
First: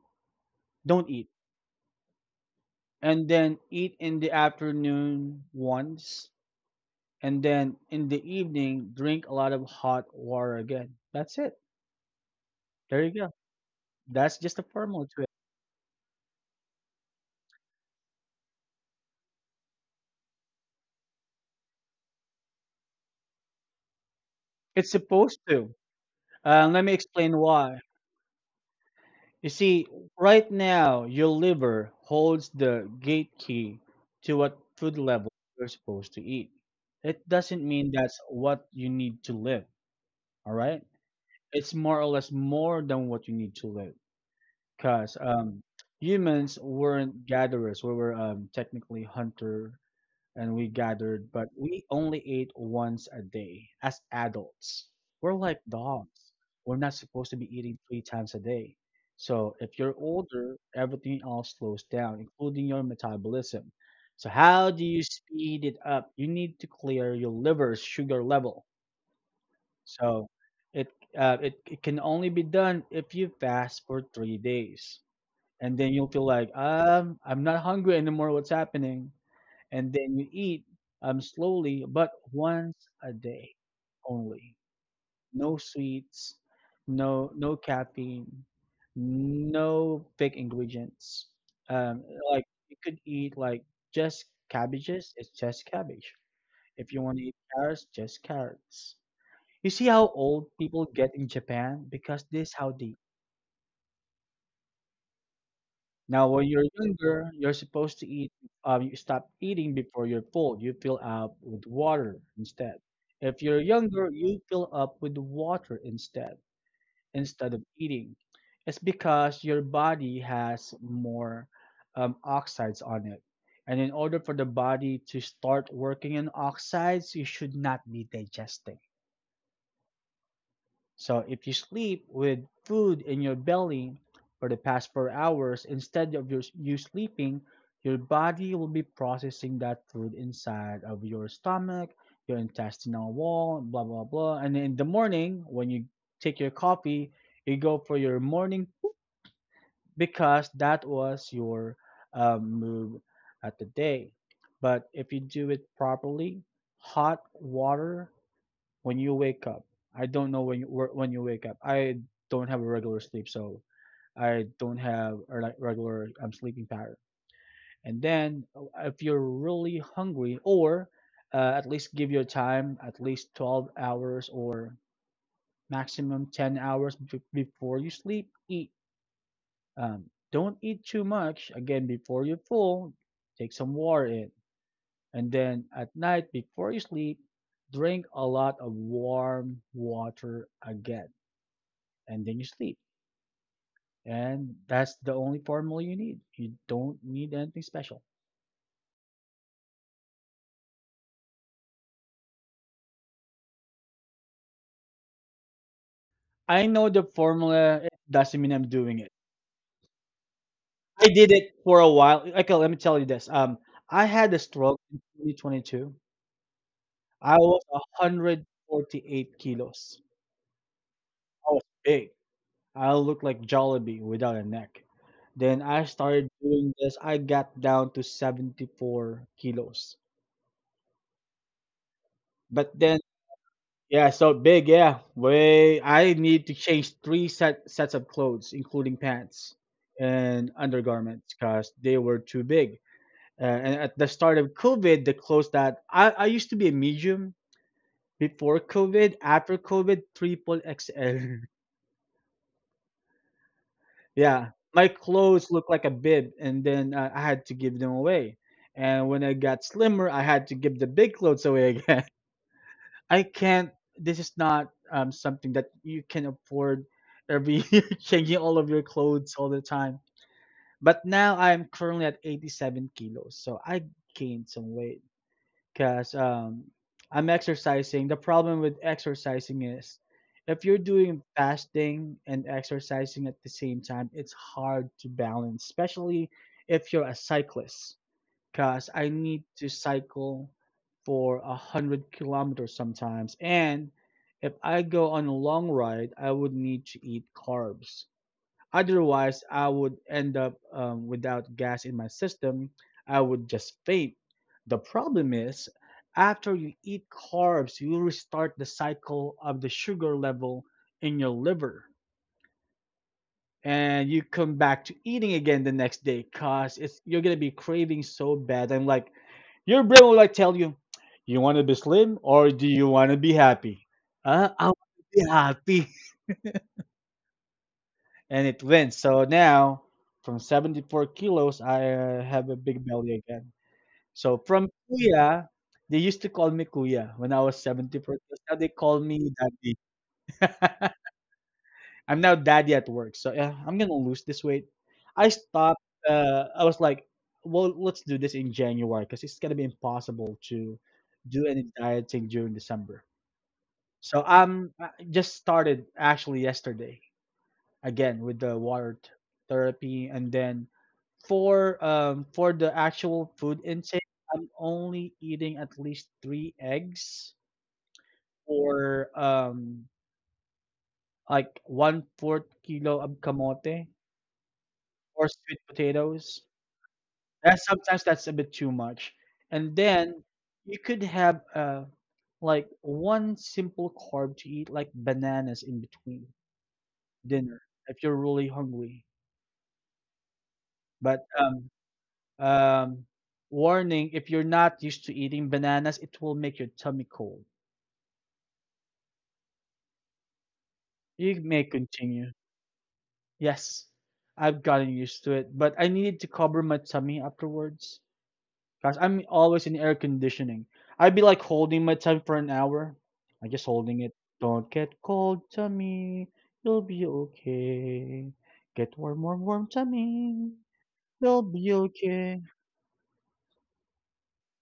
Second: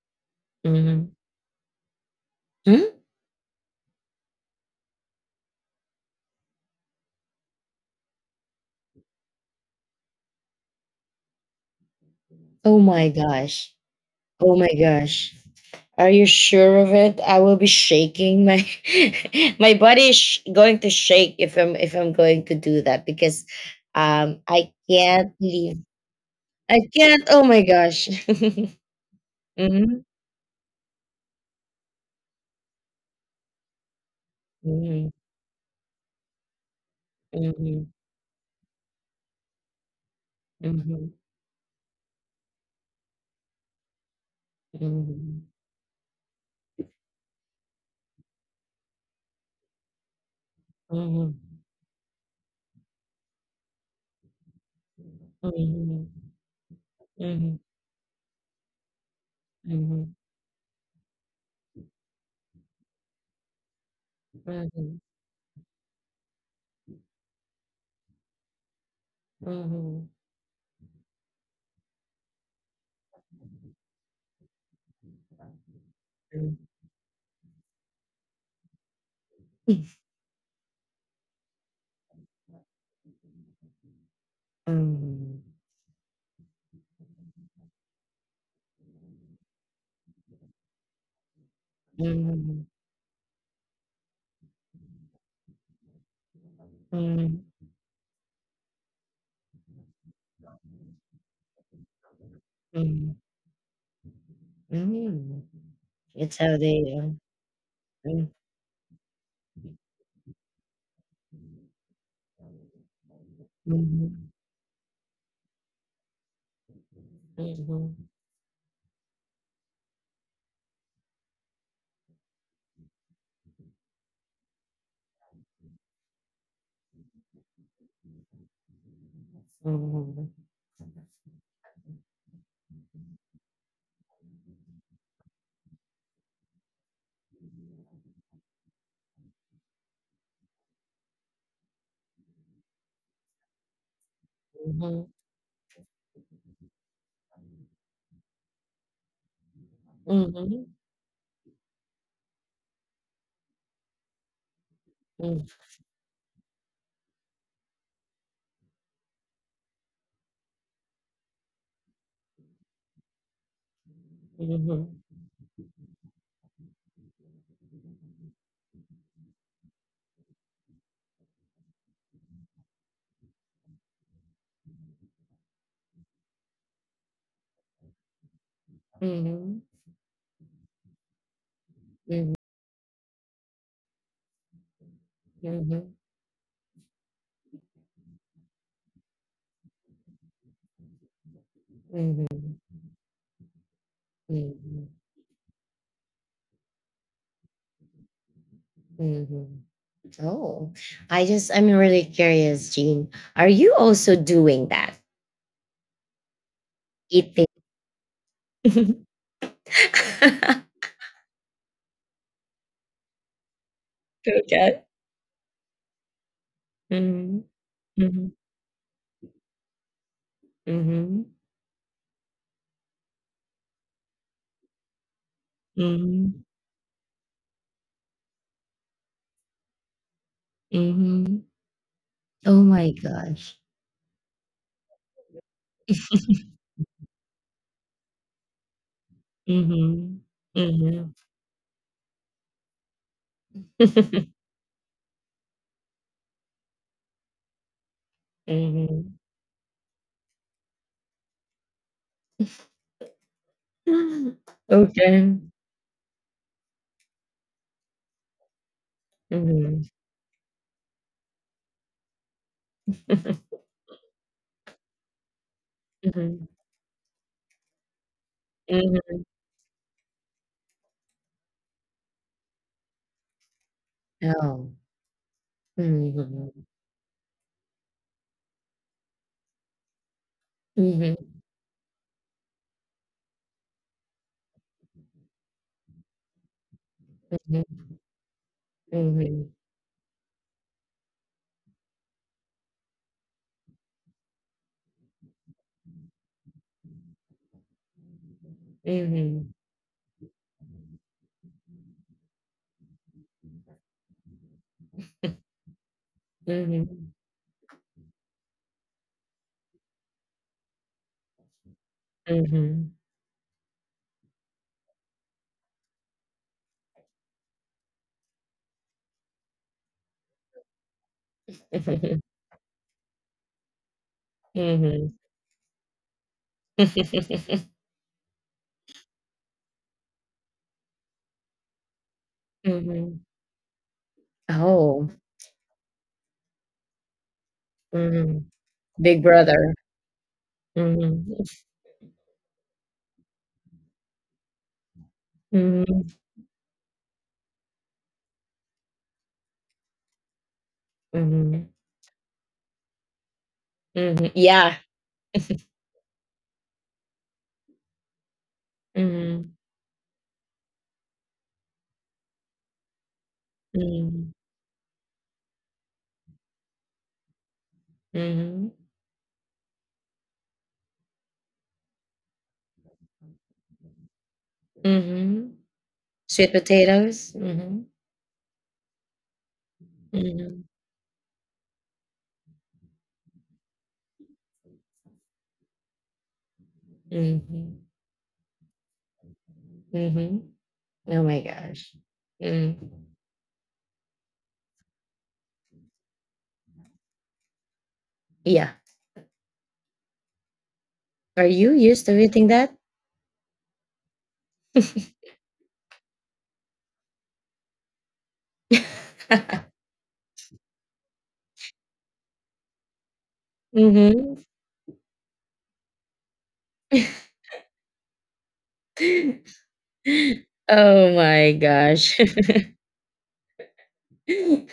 [SPEAKER 2] Don't
[SPEAKER 1] Mhm.
[SPEAKER 2] eat,
[SPEAKER 1] Hmm?
[SPEAKER 2] and then eat in the afternoon once, and then in the evening drink a lot of hot water again. That's it.
[SPEAKER 1] Oh
[SPEAKER 2] There
[SPEAKER 1] my
[SPEAKER 2] you go.
[SPEAKER 1] gosh.
[SPEAKER 2] That's
[SPEAKER 1] Oh
[SPEAKER 2] just a
[SPEAKER 1] my
[SPEAKER 2] formula to it.
[SPEAKER 1] gosh. Are you sure of it? I will be shaking. My my body is sh- going to shake if I'm going to do that because, I
[SPEAKER 2] It's
[SPEAKER 1] can't
[SPEAKER 2] supposed to.
[SPEAKER 1] leave. I
[SPEAKER 2] Let me
[SPEAKER 1] can't.
[SPEAKER 2] explain
[SPEAKER 1] Oh my
[SPEAKER 2] why.
[SPEAKER 1] gosh.
[SPEAKER 2] You see,
[SPEAKER 1] Mhm.
[SPEAKER 2] right now your liver holds the gate key to what food
[SPEAKER 1] Mhm.
[SPEAKER 2] level you're supposed to eat. It doesn't mean that's what you need to live. All right.
[SPEAKER 1] Mhm.
[SPEAKER 2] It's more or less more than what you need to live, because
[SPEAKER 1] Mhm.
[SPEAKER 2] humans weren't gatherers. We were technically hunter, and we gathered,
[SPEAKER 1] Mhm.
[SPEAKER 2] but we only ate once a day as adults. We're
[SPEAKER 1] Mhm.
[SPEAKER 2] like
[SPEAKER 1] Mhm.
[SPEAKER 2] dogs. We're not supposed to be
[SPEAKER 1] Mhm.
[SPEAKER 2] eating three times a day. So if you're
[SPEAKER 1] Mhm.
[SPEAKER 2] older, everything else slows down, including your metabolism. So how do you speed it up? You need to clear your liver's sugar level
[SPEAKER 1] Mhm.
[SPEAKER 2] so it uh, it it can only be done if you fast for 3 days, and then you'll feel like
[SPEAKER 1] Mhm.
[SPEAKER 2] I'm not hungry anymore. What's happening? And then you eat slowly, but once a day only.
[SPEAKER 1] Mhm.
[SPEAKER 2] No sweets, no caffeine, no big ingredients. Um,
[SPEAKER 1] Mhm.
[SPEAKER 2] like
[SPEAKER 1] Mhm.
[SPEAKER 2] you could eat like just cabbages. It's just cabbage. If you want to eat
[SPEAKER 1] Mm,
[SPEAKER 2] carrots, just carrots. You see how old people get in Japan because this how they.
[SPEAKER 1] mhm, mm.
[SPEAKER 2] Now,
[SPEAKER 1] It's
[SPEAKER 2] when
[SPEAKER 1] how
[SPEAKER 2] you're
[SPEAKER 1] they,
[SPEAKER 2] younger, you're supposed to
[SPEAKER 1] mm,
[SPEAKER 2] eat. You stop eating before you're full. You fill up with water instead. If you're younger,
[SPEAKER 1] mhm,
[SPEAKER 2] you fill up with water instead of
[SPEAKER 1] mhm,
[SPEAKER 2] eating. It's because your body has more oxides on it, and in order for the body to start working in oxides, you should not be digesting.
[SPEAKER 1] mhm. Mhm,
[SPEAKER 2] So if you sleep with food in your belly for the past 4 hours instead of you sleeping, your body will be processing that food inside of your stomach, your intestinal wall, blah blah blah. And in the morning, when you take your coffee, you go for your morning because
[SPEAKER 1] mhm,
[SPEAKER 2] that was your move at the day. But if you do it properly, hot water when you wake up. I don't know when you wake up. I don't have a regular sleep, so I don't have a like regular sleeping pattern. And then if you're really hungry, or at least give your time at least 12 hours or maximum 10 hours before you sleep. Eat.
[SPEAKER 1] mm, mhm,
[SPEAKER 2] Um, don't eat too much. Again, before you're full, take some water in. And
[SPEAKER 1] mhm,
[SPEAKER 2] then
[SPEAKER 1] mhm,
[SPEAKER 2] at night before you sleep, drink a lot of warm water again and then
[SPEAKER 1] mhm,
[SPEAKER 2] you sleep. And
[SPEAKER 1] mhm,
[SPEAKER 2] that's the only formula you need. You don't need anything special.
[SPEAKER 1] mhm, mhm. Oh, I just, I'm really curious, Jean. Are you also doing that?
[SPEAKER 2] I know the
[SPEAKER 1] Eating?
[SPEAKER 2] formula doesn't mean I'm doing it. I did it for a while. Okay, let me tell you this. I had a stroke
[SPEAKER 1] Okay.
[SPEAKER 2] in 2022.
[SPEAKER 1] Mm-hmm.
[SPEAKER 2] I was
[SPEAKER 1] Mm-hmm.
[SPEAKER 2] 148 kilos.
[SPEAKER 1] Mm-hmm.
[SPEAKER 2] I was big. I looked like Jollibee without a neck. Then I started doing this. I got down to 74 kilos.
[SPEAKER 1] Mm-hmm. Oh
[SPEAKER 2] But
[SPEAKER 1] my
[SPEAKER 2] then
[SPEAKER 1] gosh.
[SPEAKER 2] Yeah, so big, yeah. Way I need to change three sets of clothes, including pants
[SPEAKER 1] Mhm.
[SPEAKER 2] and
[SPEAKER 1] Mhm.
[SPEAKER 2] undergarments, because they were too big. And at the start of COVID, the clothes that I used to be a medium before
[SPEAKER 1] Mhm.
[SPEAKER 2] COVID, after COVID, triple XL. Yeah, my
[SPEAKER 1] Okay.
[SPEAKER 2] clothes looked like a bib, and then I had to give them away. And when I got
[SPEAKER 1] Mhm.
[SPEAKER 2] slimmer, I had to give the big clothes away again. I can't. This is not something that you can
[SPEAKER 1] Mhm.
[SPEAKER 2] afford every year, changing all of your
[SPEAKER 1] Mhm.
[SPEAKER 2] clothes all the time. But now I'm currently at 87 kilos, so I gained
[SPEAKER 1] Oh.
[SPEAKER 2] some weight because
[SPEAKER 1] Mhm.
[SPEAKER 2] I'm exercising. The problem with exercising is if you're doing
[SPEAKER 1] Mhm,
[SPEAKER 2] fasting and exercising at the same time, it's hard to balance, especially if you're a cyclist because I need
[SPEAKER 1] mhm,
[SPEAKER 2] to cycle for 100 kilometers sometimes. And if I go on a long ride, I would need to eat carbs. Otherwise,
[SPEAKER 1] mhm,
[SPEAKER 2] I would end up without gas in my system. I would just faint. The problem is, after
[SPEAKER 1] mhm,
[SPEAKER 2] you
[SPEAKER 1] mhm,
[SPEAKER 2] eat carbs, you restart the cycle of the sugar level in your liver.
[SPEAKER 1] mhm.
[SPEAKER 2] And you come back to eating again the next day because it's you're gonna be craving so bad. I'm like, your brain will like tell you, you want to be slim or do you want to be happy? I want to
[SPEAKER 1] Mhm.
[SPEAKER 2] be happy. And it wins. So now, from 74 kilos, I have a big belly
[SPEAKER 1] Mhm.
[SPEAKER 2] again. So from
[SPEAKER 1] Oh.
[SPEAKER 2] Kuya, they used to call me Kuya when I was 74 kilos.
[SPEAKER 1] Mhm.
[SPEAKER 2] Now they call
[SPEAKER 1] Big
[SPEAKER 2] me
[SPEAKER 1] brother.
[SPEAKER 2] Daddy.
[SPEAKER 1] Mhm.
[SPEAKER 2] I'm now Daddy at work. So yeah, I'm going to lose this weight. I stopped.
[SPEAKER 1] Mhm.
[SPEAKER 2] I was like, well, let's do this in January because it's going to be impossible to do any
[SPEAKER 1] Mhm.
[SPEAKER 2] dieting during December. So
[SPEAKER 1] Mhm. Yeah.
[SPEAKER 2] I'm I just started actually yesterday again with the
[SPEAKER 1] Mhm.
[SPEAKER 2] therapy, and then for the actual food intake,
[SPEAKER 1] Mhm.
[SPEAKER 2] I'm only eating at least three eggs
[SPEAKER 1] Mhm.
[SPEAKER 2] or like 1/4 kilo of kamote or
[SPEAKER 1] Mhm.
[SPEAKER 2] sweet potatoes.
[SPEAKER 1] Sweet potatoes.
[SPEAKER 2] That
[SPEAKER 1] Mhm.
[SPEAKER 2] sometimes that's a bit too much, and then
[SPEAKER 1] Mhm,
[SPEAKER 2] you could have like one simple carb to eat like bananas in between dinner
[SPEAKER 1] mhm,
[SPEAKER 2] if you're really hungry.
[SPEAKER 1] mhm. Oh
[SPEAKER 2] But
[SPEAKER 1] my gosh. Mm.
[SPEAKER 2] um, warning: if you're not used to eating bananas, it will make your tummy cold.
[SPEAKER 1] Yeah.
[SPEAKER 2] You
[SPEAKER 1] Are
[SPEAKER 2] may
[SPEAKER 1] you used to
[SPEAKER 2] continue.
[SPEAKER 1] eating that?
[SPEAKER 2] Yes, I've gotten used to it, but I needed to cover my tummy afterwards because I'm always in air conditioning. I'd be like holding my tummy for an hour. I just holding it.
[SPEAKER 1] hmm
[SPEAKER 2] Don't get cold, tummy. You'll be okay. Get warm, warm, warm, tummy.
[SPEAKER 1] oh
[SPEAKER 2] You'll
[SPEAKER 1] my
[SPEAKER 2] be
[SPEAKER 1] gosh.
[SPEAKER 2] okay.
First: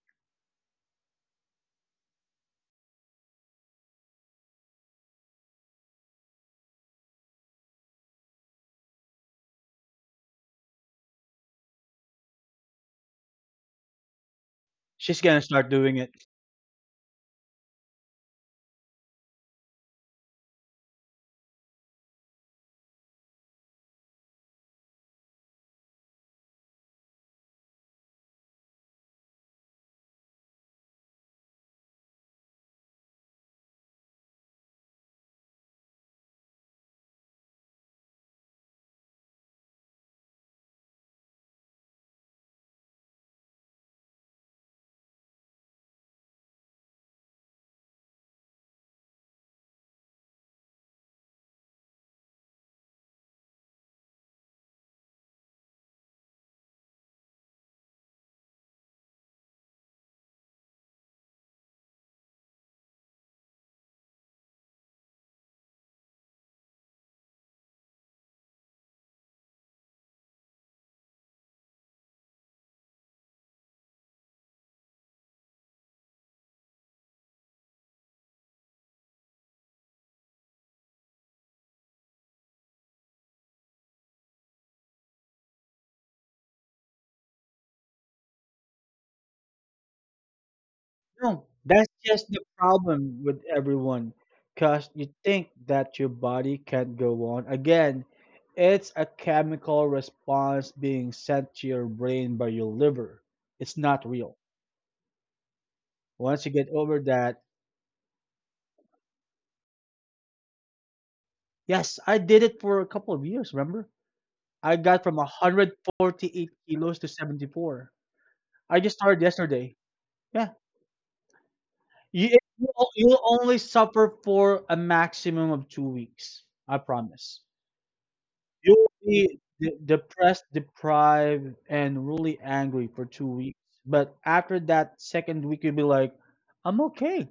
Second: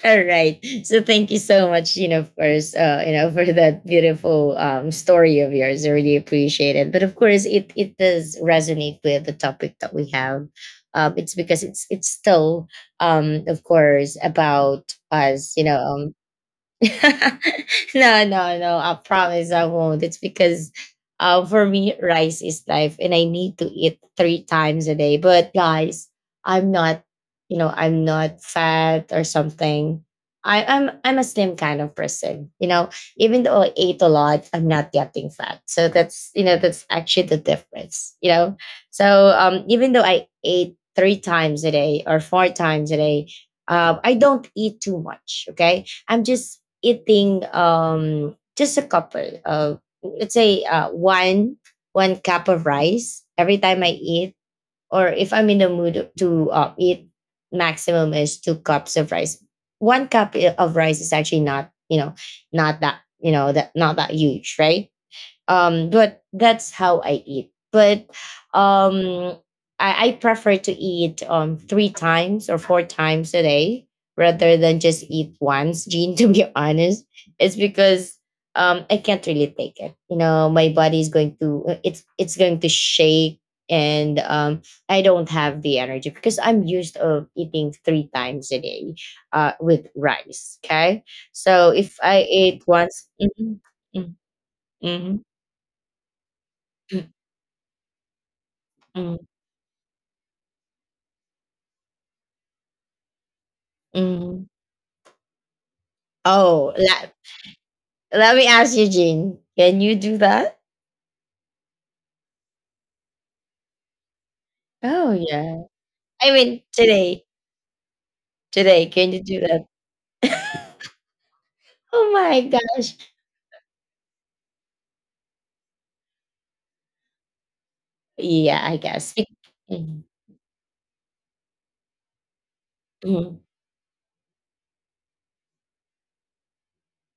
[SPEAKER 1] All right. So thank you so much, of course, for that beautiful story of yours. I really appreciate it. But of course it does resonate with the topic that we have. It's because it's still of course about
[SPEAKER 2] She's gonna
[SPEAKER 1] us,
[SPEAKER 2] start doing it.
[SPEAKER 1] no, no, no. I promise I won't. It's because for me, rice is life and I need to eat three times a day. But guys, I'm not, I'm not fat or something. I'm a slim kind of person, you know. Even though I ate a lot, I'm not getting fat. So that's that's actually the difference, you know. So even though I ate three times a day or four times a day, I don't eat too much. Okay, I'm just eating just a couple of, let's say, one cup of rice every time I eat, or if I'm in the mood to eat, maximum is two cups of rice. One cup of rice is actually not, not that, that not that huge, right? But that's how I eat. But um, I prefer to eat three times or four times a day rather than just eat once. Gene, to be honest, it's because I can't really take it. You know, my body is going to it's going to shake and I don't have the energy because I'm used of eating three times a day with rice. Okay.
[SPEAKER 2] No,
[SPEAKER 1] So
[SPEAKER 2] that's
[SPEAKER 1] if
[SPEAKER 2] just
[SPEAKER 1] I
[SPEAKER 2] the
[SPEAKER 1] ate once,
[SPEAKER 2] problem with
[SPEAKER 1] mhm,
[SPEAKER 2] everyone. Because you
[SPEAKER 1] mhm,
[SPEAKER 2] think that your body can't
[SPEAKER 1] mhm.
[SPEAKER 2] go on. Again, it's a
[SPEAKER 1] Mm,
[SPEAKER 2] chemical response being sent to your brain by your liver. It's not real.
[SPEAKER 1] mm.
[SPEAKER 2] Once you get
[SPEAKER 1] Oh,
[SPEAKER 2] over
[SPEAKER 1] let
[SPEAKER 2] that,
[SPEAKER 1] let me ask you, Jean. Can you do that?
[SPEAKER 2] yes, I did it for a couple of years, remember? I got
[SPEAKER 1] Oh
[SPEAKER 2] from
[SPEAKER 1] yeah. I
[SPEAKER 2] 148
[SPEAKER 1] mean,
[SPEAKER 2] kilos to
[SPEAKER 1] today,
[SPEAKER 2] 74. I just
[SPEAKER 1] today,
[SPEAKER 2] started
[SPEAKER 1] can you do
[SPEAKER 2] yesterday. Yeah.
[SPEAKER 1] that? oh
[SPEAKER 2] You,
[SPEAKER 1] my
[SPEAKER 2] you'll
[SPEAKER 1] gosh!
[SPEAKER 2] you'll only suffer for a maximum of 2 weeks. I promise.
[SPEAKER 1] Yeah,
[SPEAKER 2] You
[SPEAKER 1] I
[SPEAKER 2] will
[SPEAKER 1] guess.
[SPEAKER 2] be
[SPEAKER 1] Be- mm,
[SPEAKER 2] depressed, deprived, and really angry for two
[SPEAKER 1] mm,
[SPEAKER 2] weeks. But after that second week, you'll be like, I'm okay.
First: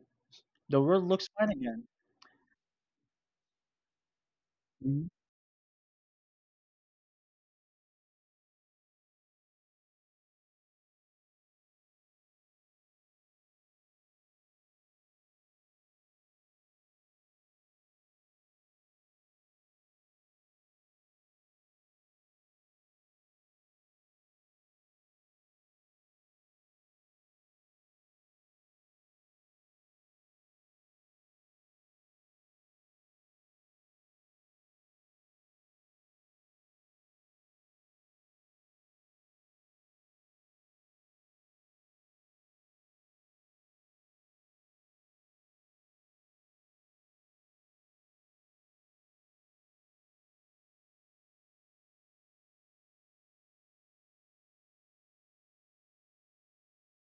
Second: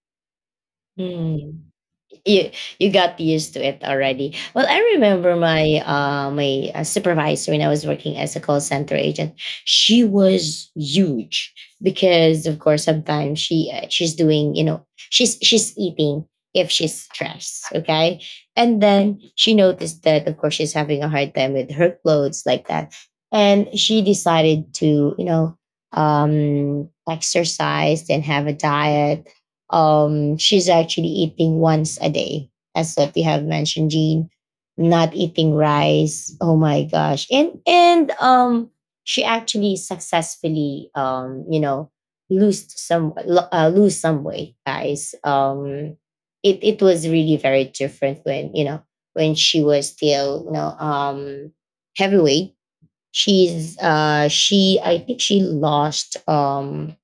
[SPEAKER 2] The world looks fine
[SPEAKER 1] mm.
[SPEAKER 2] again.
[SPEAKER 1] you you got used to it already. Well, I
[SPEAKER 2] Mhm.
[SPEAKER 1] remember my supervisor when I was working as a call center agent. She was huge because of course sometimes she she's doing, she's eating if she's stressed, okay. And then she noticed that of course she's having a hard time with her clothes like that, and she decided to, exercise and have a diet. She's actually eating once a day, as what we have mentioned, Jean, not eating rice. Oh my gosh. And she actually successfully, lose some lose some weight, guys. It was really very different when, you know, when she was still, you know, heavyweight. She I think she lost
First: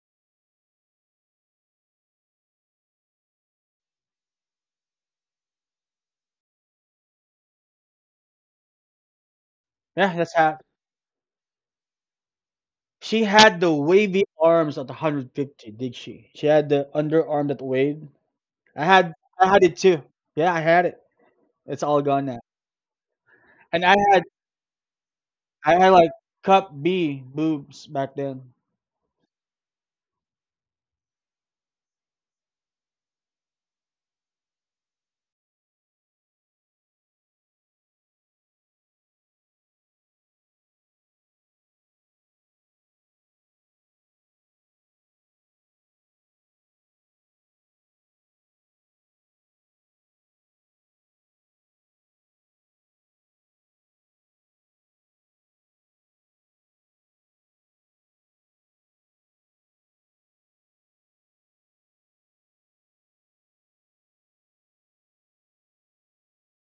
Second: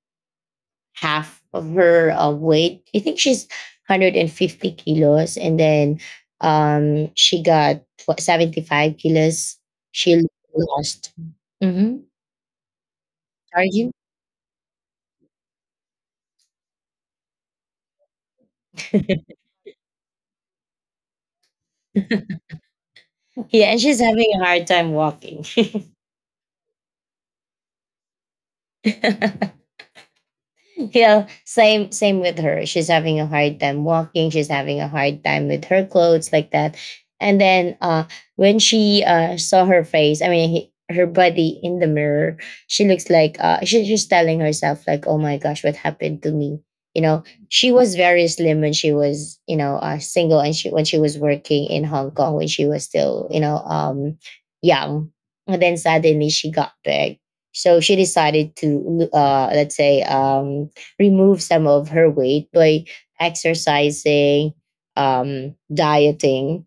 [SPEAKER 1] half of her weight. I think she's 150 kilos, and then she got what, 75 kilos.
[SPEAKER 2] Yeah,
[SPEAKER 1] She
[SPEAKER 2] that's how.
[SPEAKER 1] lost. Mm-hmm.
[SPEAKER 2] She had the
[SPEAKER 1] Sorry.
[SPEAKER 2] wavy arms at 150, did she? She had the underarm that waved. I had, I had it too. Yeah, I had it. It's all gone now.
[SPEAKER 1] yeah, and
[SPEAKER 2] And I
[SPEAKER 1] she's
[SPEAKER 2] had,
[SPEAKER 1] having a hard time walking.
[SPEAKER 2] I had like cup B boobs back then.
[SPEAKER 1] yeah, same with her. She's having a hard time walking, she's having a hard time with her clothes like that, and then when she saw her face, I mean her body in the mirror, she looks like, she's telling herself like, oh my gosh, what happened to me, you know. She was very slim when she was, single, and she when she was working in Hong Kong when she was still, young, and then suddenly she got big. So she decided to, let's say, remove some of her weight by exercising, dieting,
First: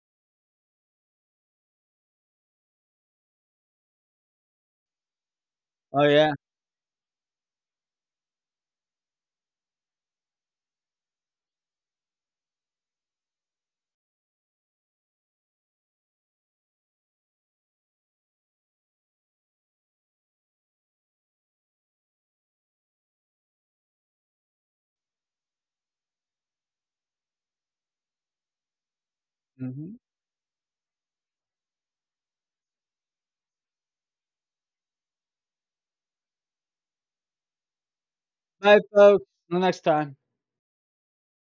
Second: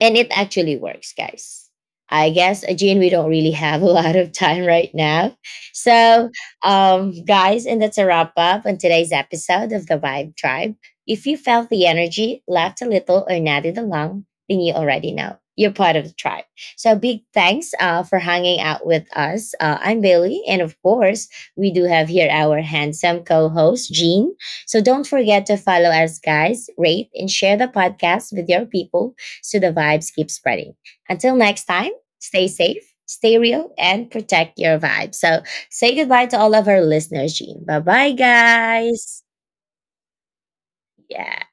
[SPEAKER 1] and it actually works, guys. I guess, Jean, we don't really have a lot of time right now.
[SPEAKER 2] Oh
[SPEAKER 1] So,
[SPEAKER 2] yeah.
[SPEAKER 1] guys, and that's a wrap up on today's episode of the Vibe Tribe. If you felt the energy, laughed a little, or nodded along, then you already know you're part of the tribe. So, big thanks for hanging out with us. I'm Bailey, and of course, we do have here our handsome co host, Jean. So, don't forget to follow us, guys, rate, and share the podcast with your people so the
[SPEAKER 2] Mhm.
[SPEAKER 1] vibes keep spreading. Until next time, stay safe, stay real, and protect your vibe. So say goodbye to all of our listeners, Gene. Bye bye,
[SPEAKER 2] Bye,
[SPEAKER 1] guys.
[SPEAKER 2] folks. Till next time.
[SPEAKER 1] Yeah.